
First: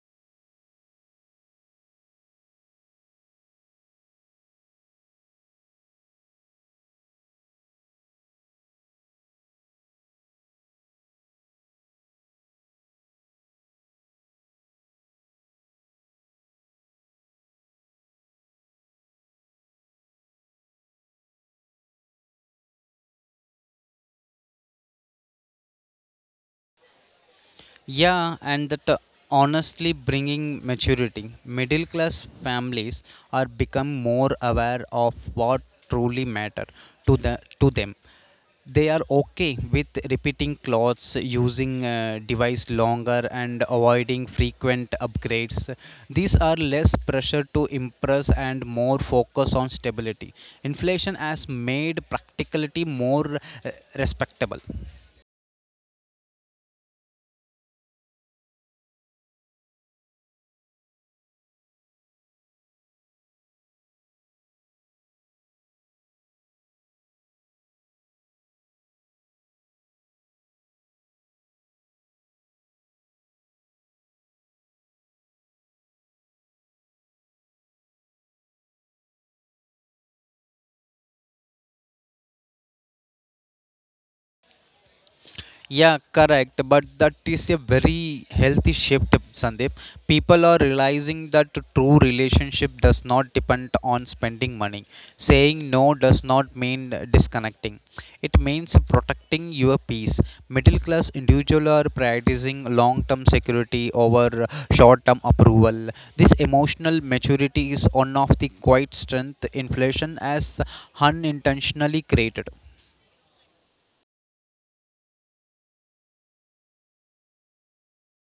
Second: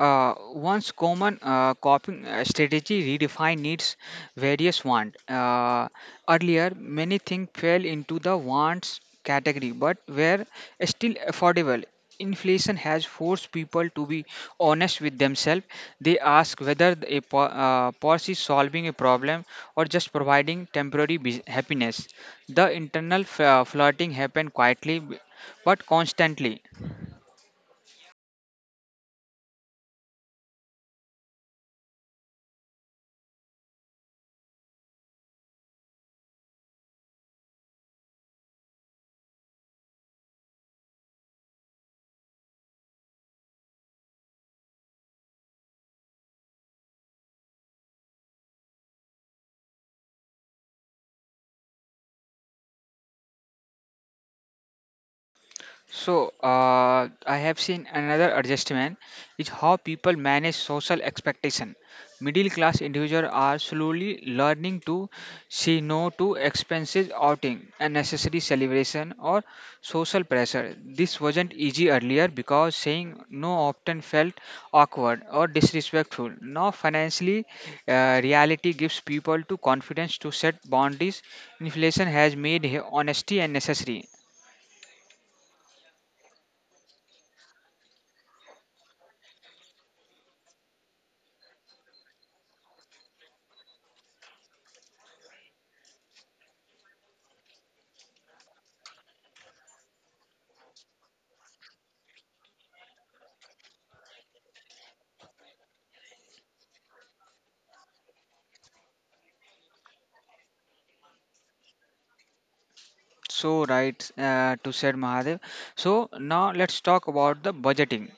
One's common coping strategy redefine needs various want. Earlier, many things fell into the wants category, but were still affordable. Inflation has forced people to be honest with themselves. They ask whether a pause is solving a problem or just providing temporary happiness. The internal flirting happened quietly but constantly.
Yeah, and that honestly bringing maturity. Middle class families are become more aware of what truly matter to them. They are okay with repeating clothes, using device longer and avoiding frequent upgrades. These are less pressure to impress and more focus on stability. Inflation has made practicality more uh, respectable.
So, I have seen another adjustment is how people manage social expectation. Middle class individuals are slowly learning to say no to expensive outing, unnecessary celebration, or social pressure. This wasn't easy earlier because saying no often felt awkward or disrespectful. Now, financially, reality gives people to confidence to set boundaries. Inflation has made honesty unnecessary.
Yeah, correct. But that is a very healthy shift, Sandeep. People are realizing that true relationship does not depend on spending money. Saying no does not mean disconnecting. It means protecting your peace. Middle class individuals are prioritizing long term security over short term approval. This emotional maturity is one of the quiet strength inflation has unintentionally created.
So right to said Mahadev. So now let's talk about the budgeting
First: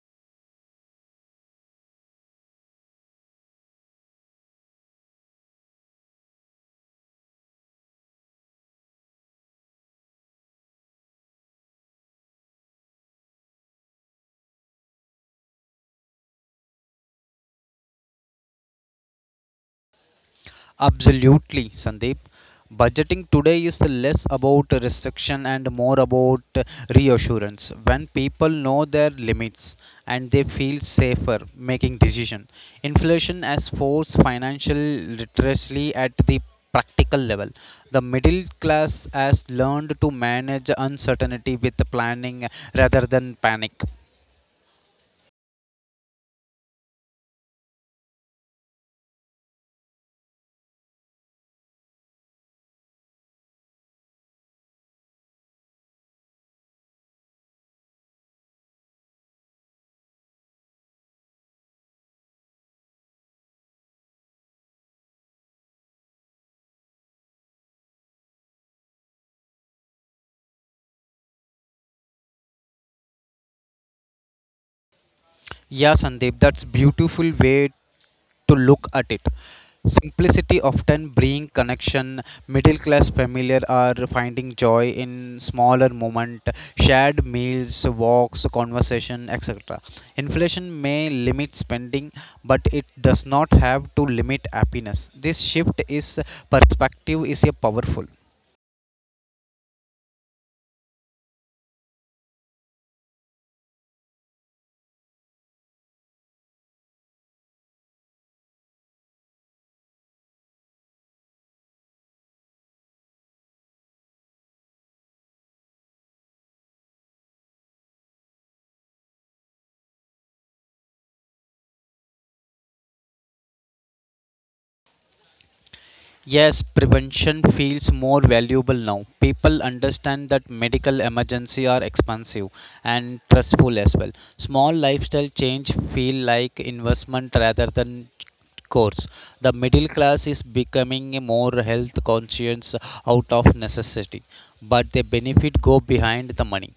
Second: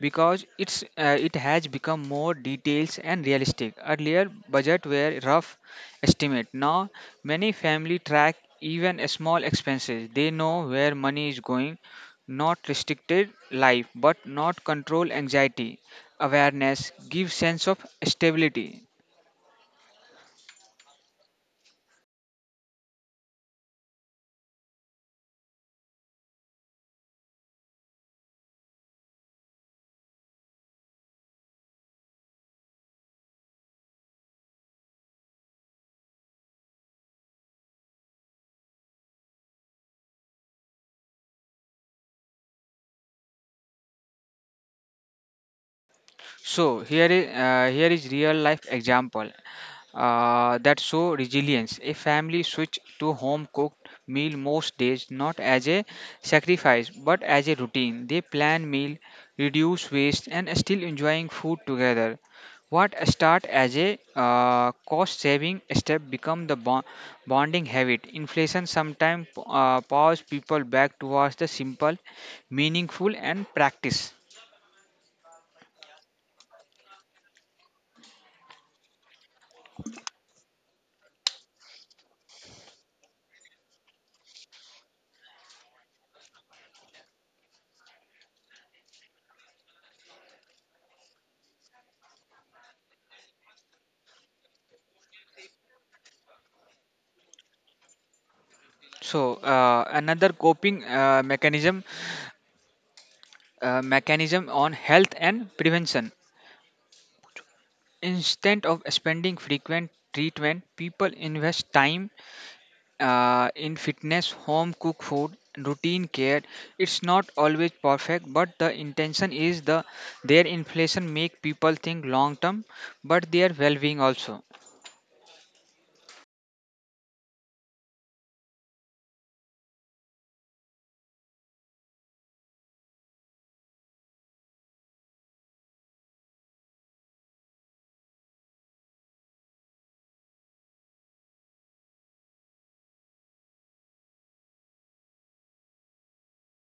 because it has become more details and realistic. Earlier budget were rough estimate. Now many family track even a small expenses. They know where money is going. Not restricted life, but not control anxiety. Awareness gives sense of stability.
Absolutely, Sandeep. Budgeting today is less about restriction and more about reassurance. When people know their limits and they feel safer making decision, inflation has forced financial literacy at the practical level. The middle class has learned to manage uncertainty with planning rather than panic.
So here is real life example that show resilience. A family switch to home cooked meal most days, not as a sacrifice but as a routine. They plan meal, reduce waste, and still enjoying food together. What start as a cost saving step become the bonding habit. Inflation sometimes powers people back towards the simple, meaningful, and practice.
Yeah, Sandeep, that's beautiful way to look at it. Simplicity often bring connection. Middle class families are finding joy in smaller moment, shared meals, walks, conversation, etc. Inflation may limit spending, but it does not have to limit happiness. This shift is perspective is a powerful.
So another coping mechanism on health and prevention. Instead of spending frequent treatment, people invest time in fitness, home cooked food, routine care. It's not always perfect, but the intention is the their inflation make people think long term, but their well-being also.
Yes, prevention feels more valuable now. People understand that medical emergency are expensive and stressful as well. Small lifestyle change feel like investment rather than course. The middle class is becoming a more health conscious out of necessity, but the benefit go behind the money.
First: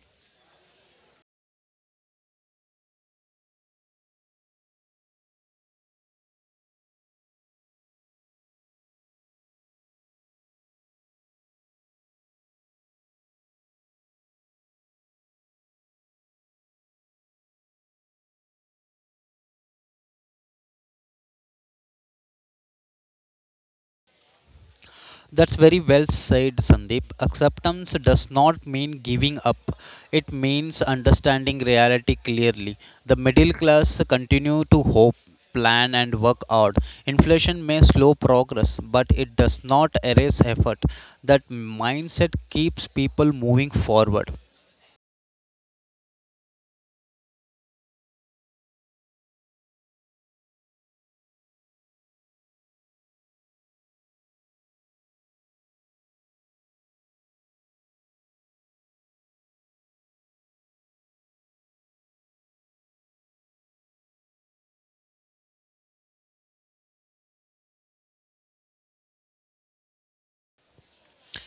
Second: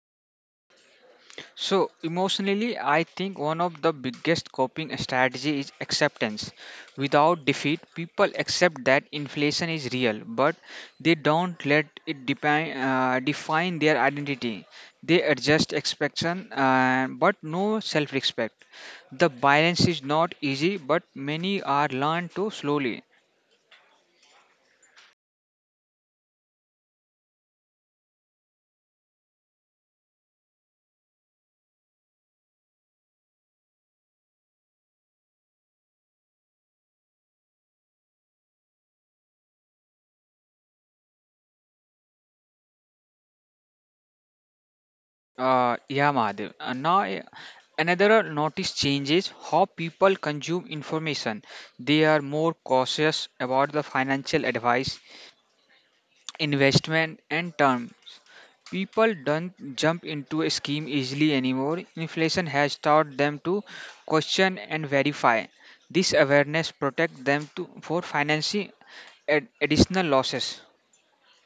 So emotionally, I think one of the biggest coping strategy is acceptance. Without defeat, people accept that inflation is real, but they don't let it define their identity. They adjust expectation, but no self-respect. The balance is not easy, but many are learned to slowly.
That's very well said, Sandeep. Acceptance does not mean giving up. It means understanding reality clearly. The middle class continue to hope, plan and work hard. Inflation may slow progress, but it does not erase effort. That mindset keeps people moving forward.
Yeah, Mahadev. And now, another notice change is how people consume information. They are more cautious about the financial advice, investment, and term. People don't jump into a scheme easily anymore. Inflation has taught them to question and verify. This awareness protects them to, for financing additional losses.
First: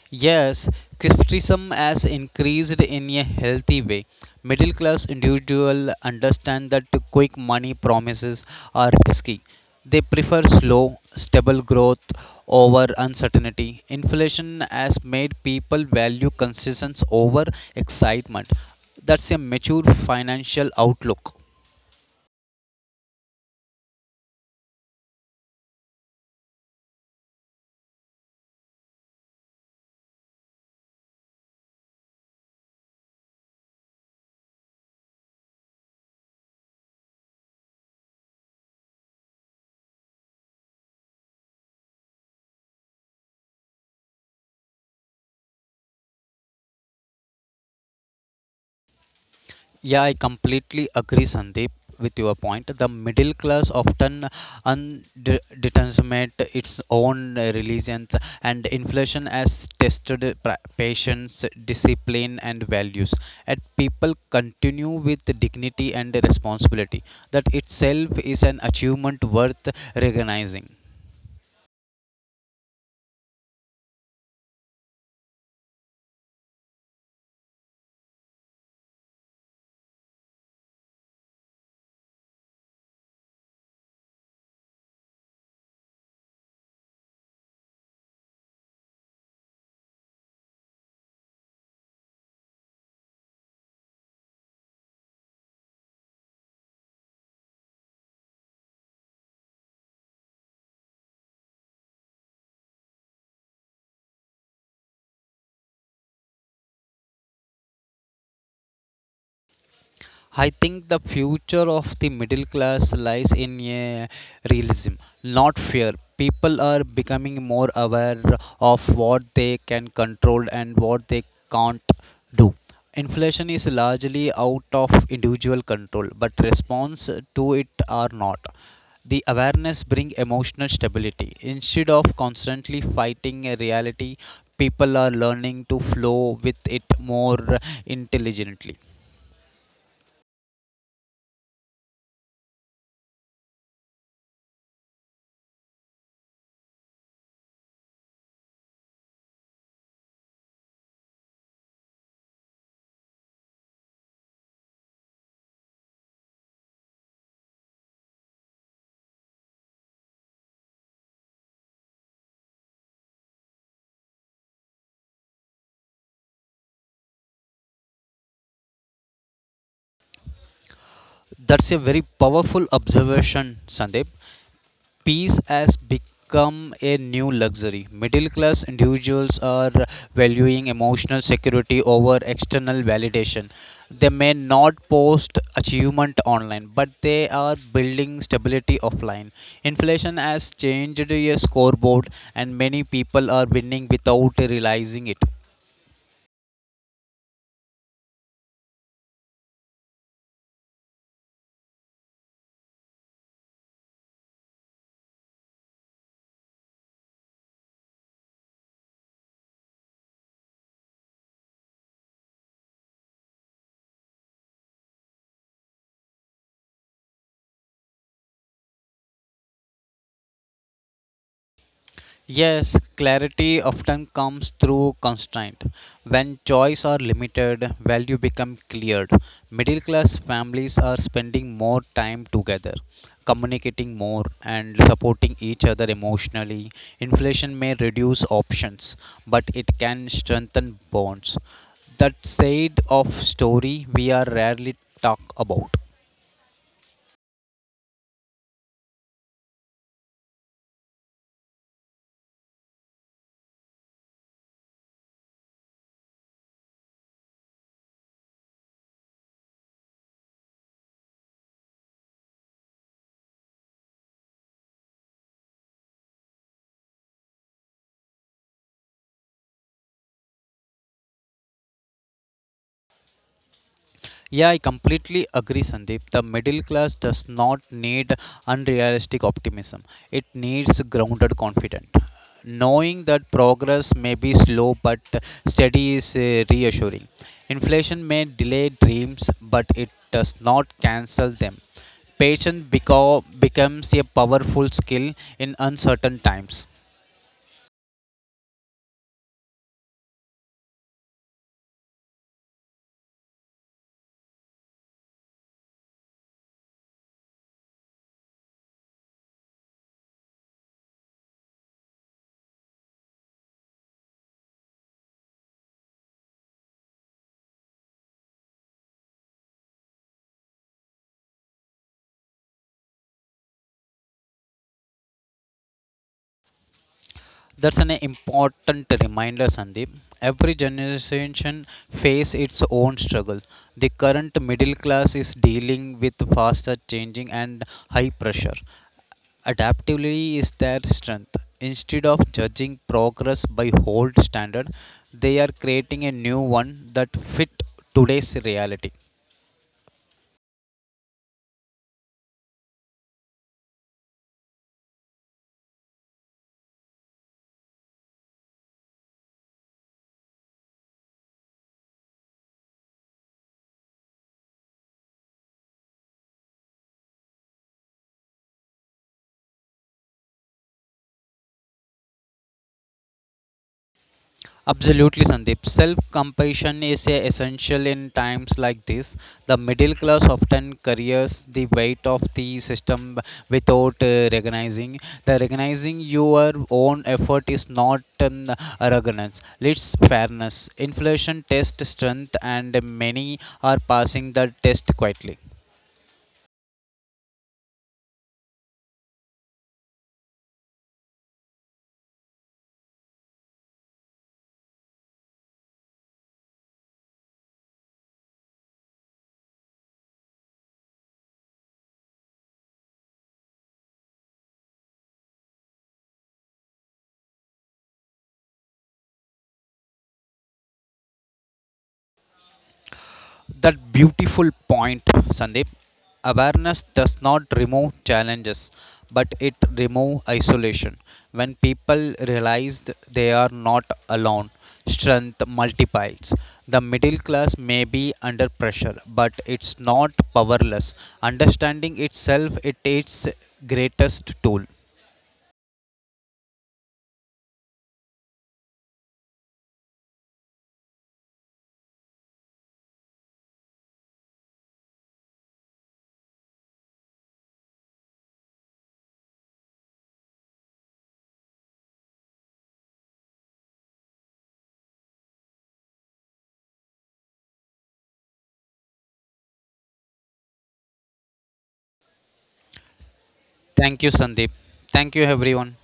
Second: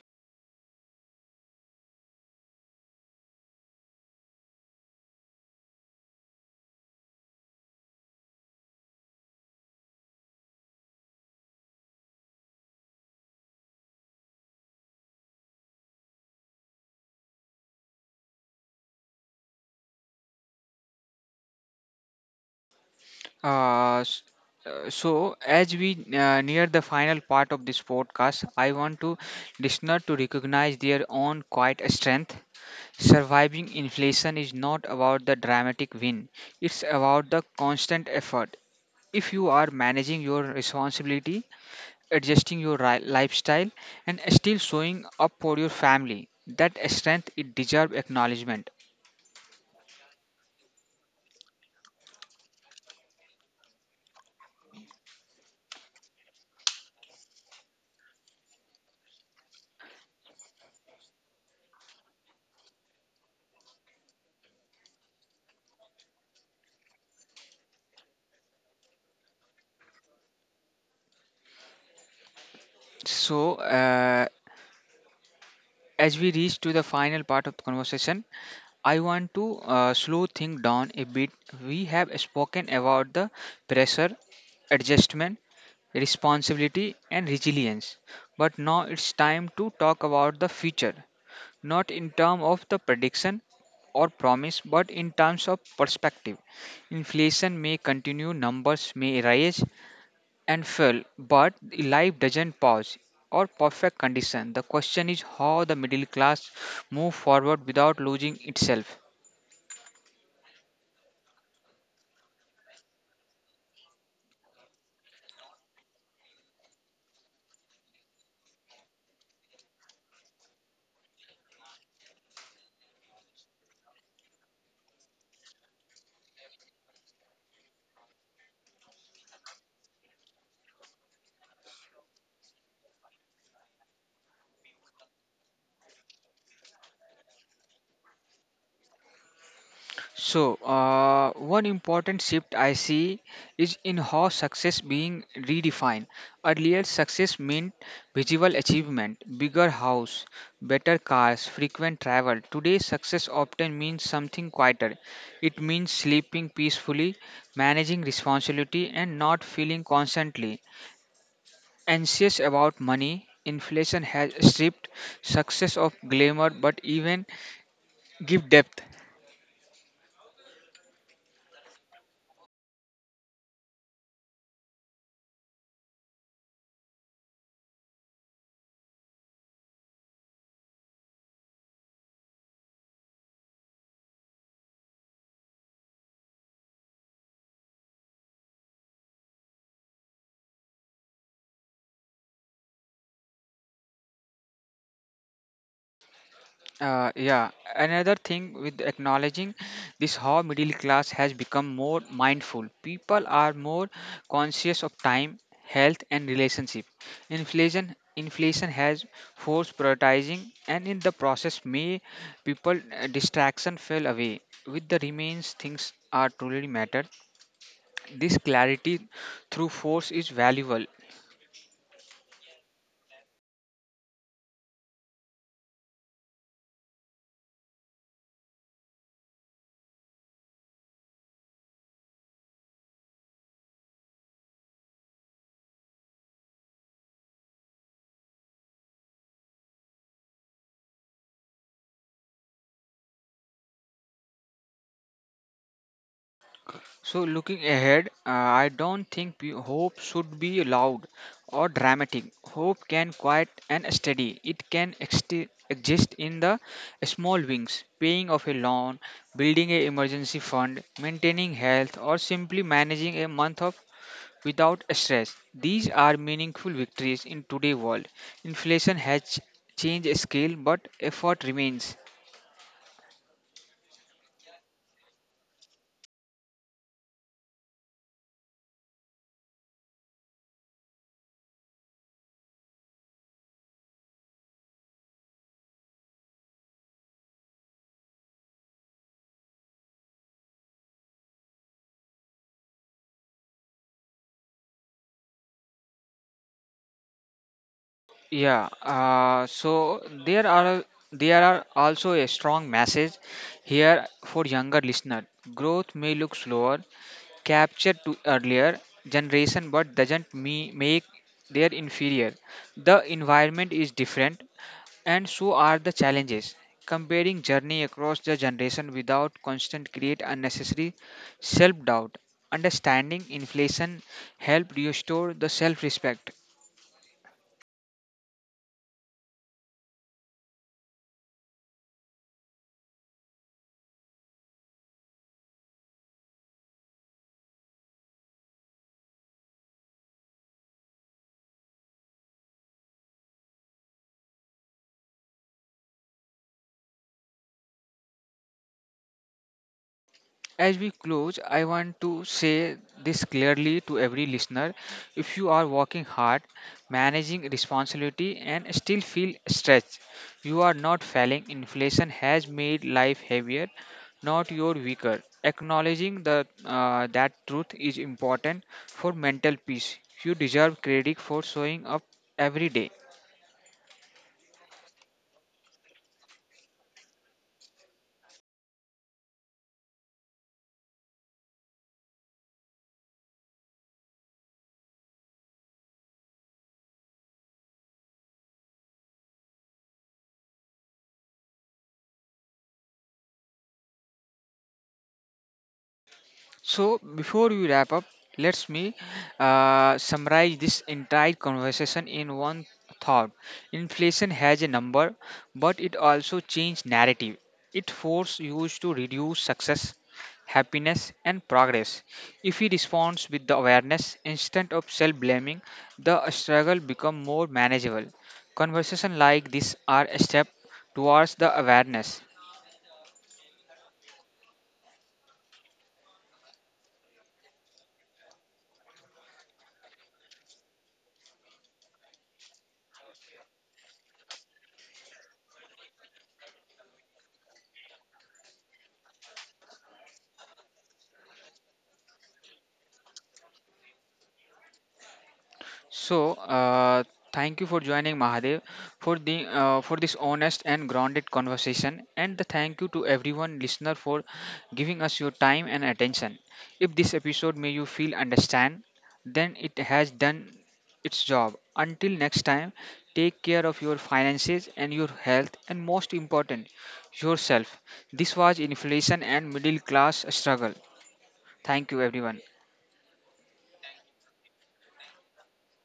Yes, criticism has increased in a healthy way. Middle class individuals understand that quick money promises are risky. They prefer slow, stable growth over uncertainty. Inflation has made people value consistency over excitement. That's a mature financial outlook.
Uh, s- so, as we near the final part of this podcast, I want to listener to recognize their own quiet strength. Surviving inflation is not about the dramatic win; it's about the constant effort. If you are managing your responsibility, adjusting your lifestyle, and still showing up for your family, that strength it deserves acknowledgement.
Yeah, I completely agree, Sandeep, with your point. The middle class often undeterminate its own religions, and inflation has tested patience, discipline, and values. And people continue with dignity and responsibility. That itself is an achievement worth recognizing.
So, as we reach to the final part of the conversation, I want to slow things down a bit. We have spoken about the pressure, adjustment, responsibility, and resilience. But now it's time to talk about the future, not in terms of the prediction or promise, but in terms of perspective. Inflation may continue, numbers may rise and fall, but life doesn't pause or perfect condition. The question is how the middle class move forward without losing itself.
I think the future of the middle class lies in a realism, not fear. People are becoming more aware of what they can control and what they can't do. Inflation is largely out of individual control, but response to it are not. The awareness brings emotional stability. Instead of constantly fighting a reality, people are learning to flow with it more intelligently.
So, one important shift I see is in how success being redefined. Earlier, success meant visual achievement, bigger house, better cars, frequent travel. Today, success often means something quieter. It means sleeping peacefully, managing responsibility, and not feeling constantly anxious about money. Inflation has stripped success of glamour but even give depth.
That's a very powerful observation, Sandeep. Peace has become a new luxury. Middle class individuals are valuing emotional security over external validation. They may not post achievement online, but they are building stability offline. Inflation has changed a scoreboard, and many people are winning without realizing it.
Yeah, another thing with acknowledging this how middle class has become more mindful. People are more conscious of time, health, and relationship. Inflation has forced prioritizing, and in the process, may people distraction fell away. With the remains, things are truly matter. This clarity through force is valuable.
Yes, clarity often comes through constraint. When choice are limited, value become cleared. Middle class families are spending more time together, communicating more and supporting each other emotionally. Inflation may reduce options, but it can strengthen bonds. That side of story we are rarely talk about.
So, looking ahead, I don't think hope should be loud or dramatic. Hope can quiet and steady. It can exist in the small wings, paying off a loan, building an emergency fund, maintaining health, or simply managing a month of without stress. These are meaningful victories in today's world. Inflation has changed scale, but effort remains.
Yeah, I completely agree, Sandeep. The middle class does not need unrealistic optimism, it needs grounded confidence. Knowing that progress may be slow but steady is reassuring. Inflation may delay dreams, but it does not cancel them. Patience becomes a powerful skill in uncertain times.
Yeah, so there are also a strong message here for younger listener. Growth may look slower, captured to earlier generation, but doesn't me make their inferior. The environment is different, and so are the challenges. Comparing journey across the generation without constant create unnecessary self doubt. Understanding inflation help restore the self respect.
That's an important reminder, Sandeep. Every generation face its own struggle. The current middle class is dealing with faster changing and high pressure. Adaptability is their strength. Instead of judging progress by old standard, they are creating a new one that fit today's reality.
As we close, I want to say this clearly to every listener. If you are working hard, managing responsibility, and still feel stretched, you are not failing. Inflation has made life heavier, not your weaker. Acknowledging that truth is important for mental peace. You deserve credit for showing up every day.
Absolutely, Sandeep. Self compassion is a essential in times like this. The middle class often carries the weight of the system without recognizing. The recognizing your own effort is not arrogance, it's fairness. Inflation tests strength, and many are passing the test quietly.
So before we wrap up, let's me summarize this entire conversation in one thought. Inflation has a number, but it also changed narrative. It forces you to reduce success, happiness, and progress. If we respond with the awareness instead of self-blaming, the struggle becomes more manageable. Conversations like this are a step towards the awareness.
That beautiful point, Sandeep. Awareness does not remove challenges, but it removes isolation. When people realize they are not alone, strength multiplies. The middle class may be under pressure, but it's not powerless. Understanding itself, it is its greatest tool.
So, thank you for joining Mahadev for the for this honest and grounded conversation, and the thank you to everyone listener for giving us your time and attention. If this episode made you feel understand, then it has done its job. Until next time, take care of your finances and your health, and most important, yourself. This was inflation and middle class struggle. Thank you, everyone.
Thank you, Sandeep. Thank you, everyone.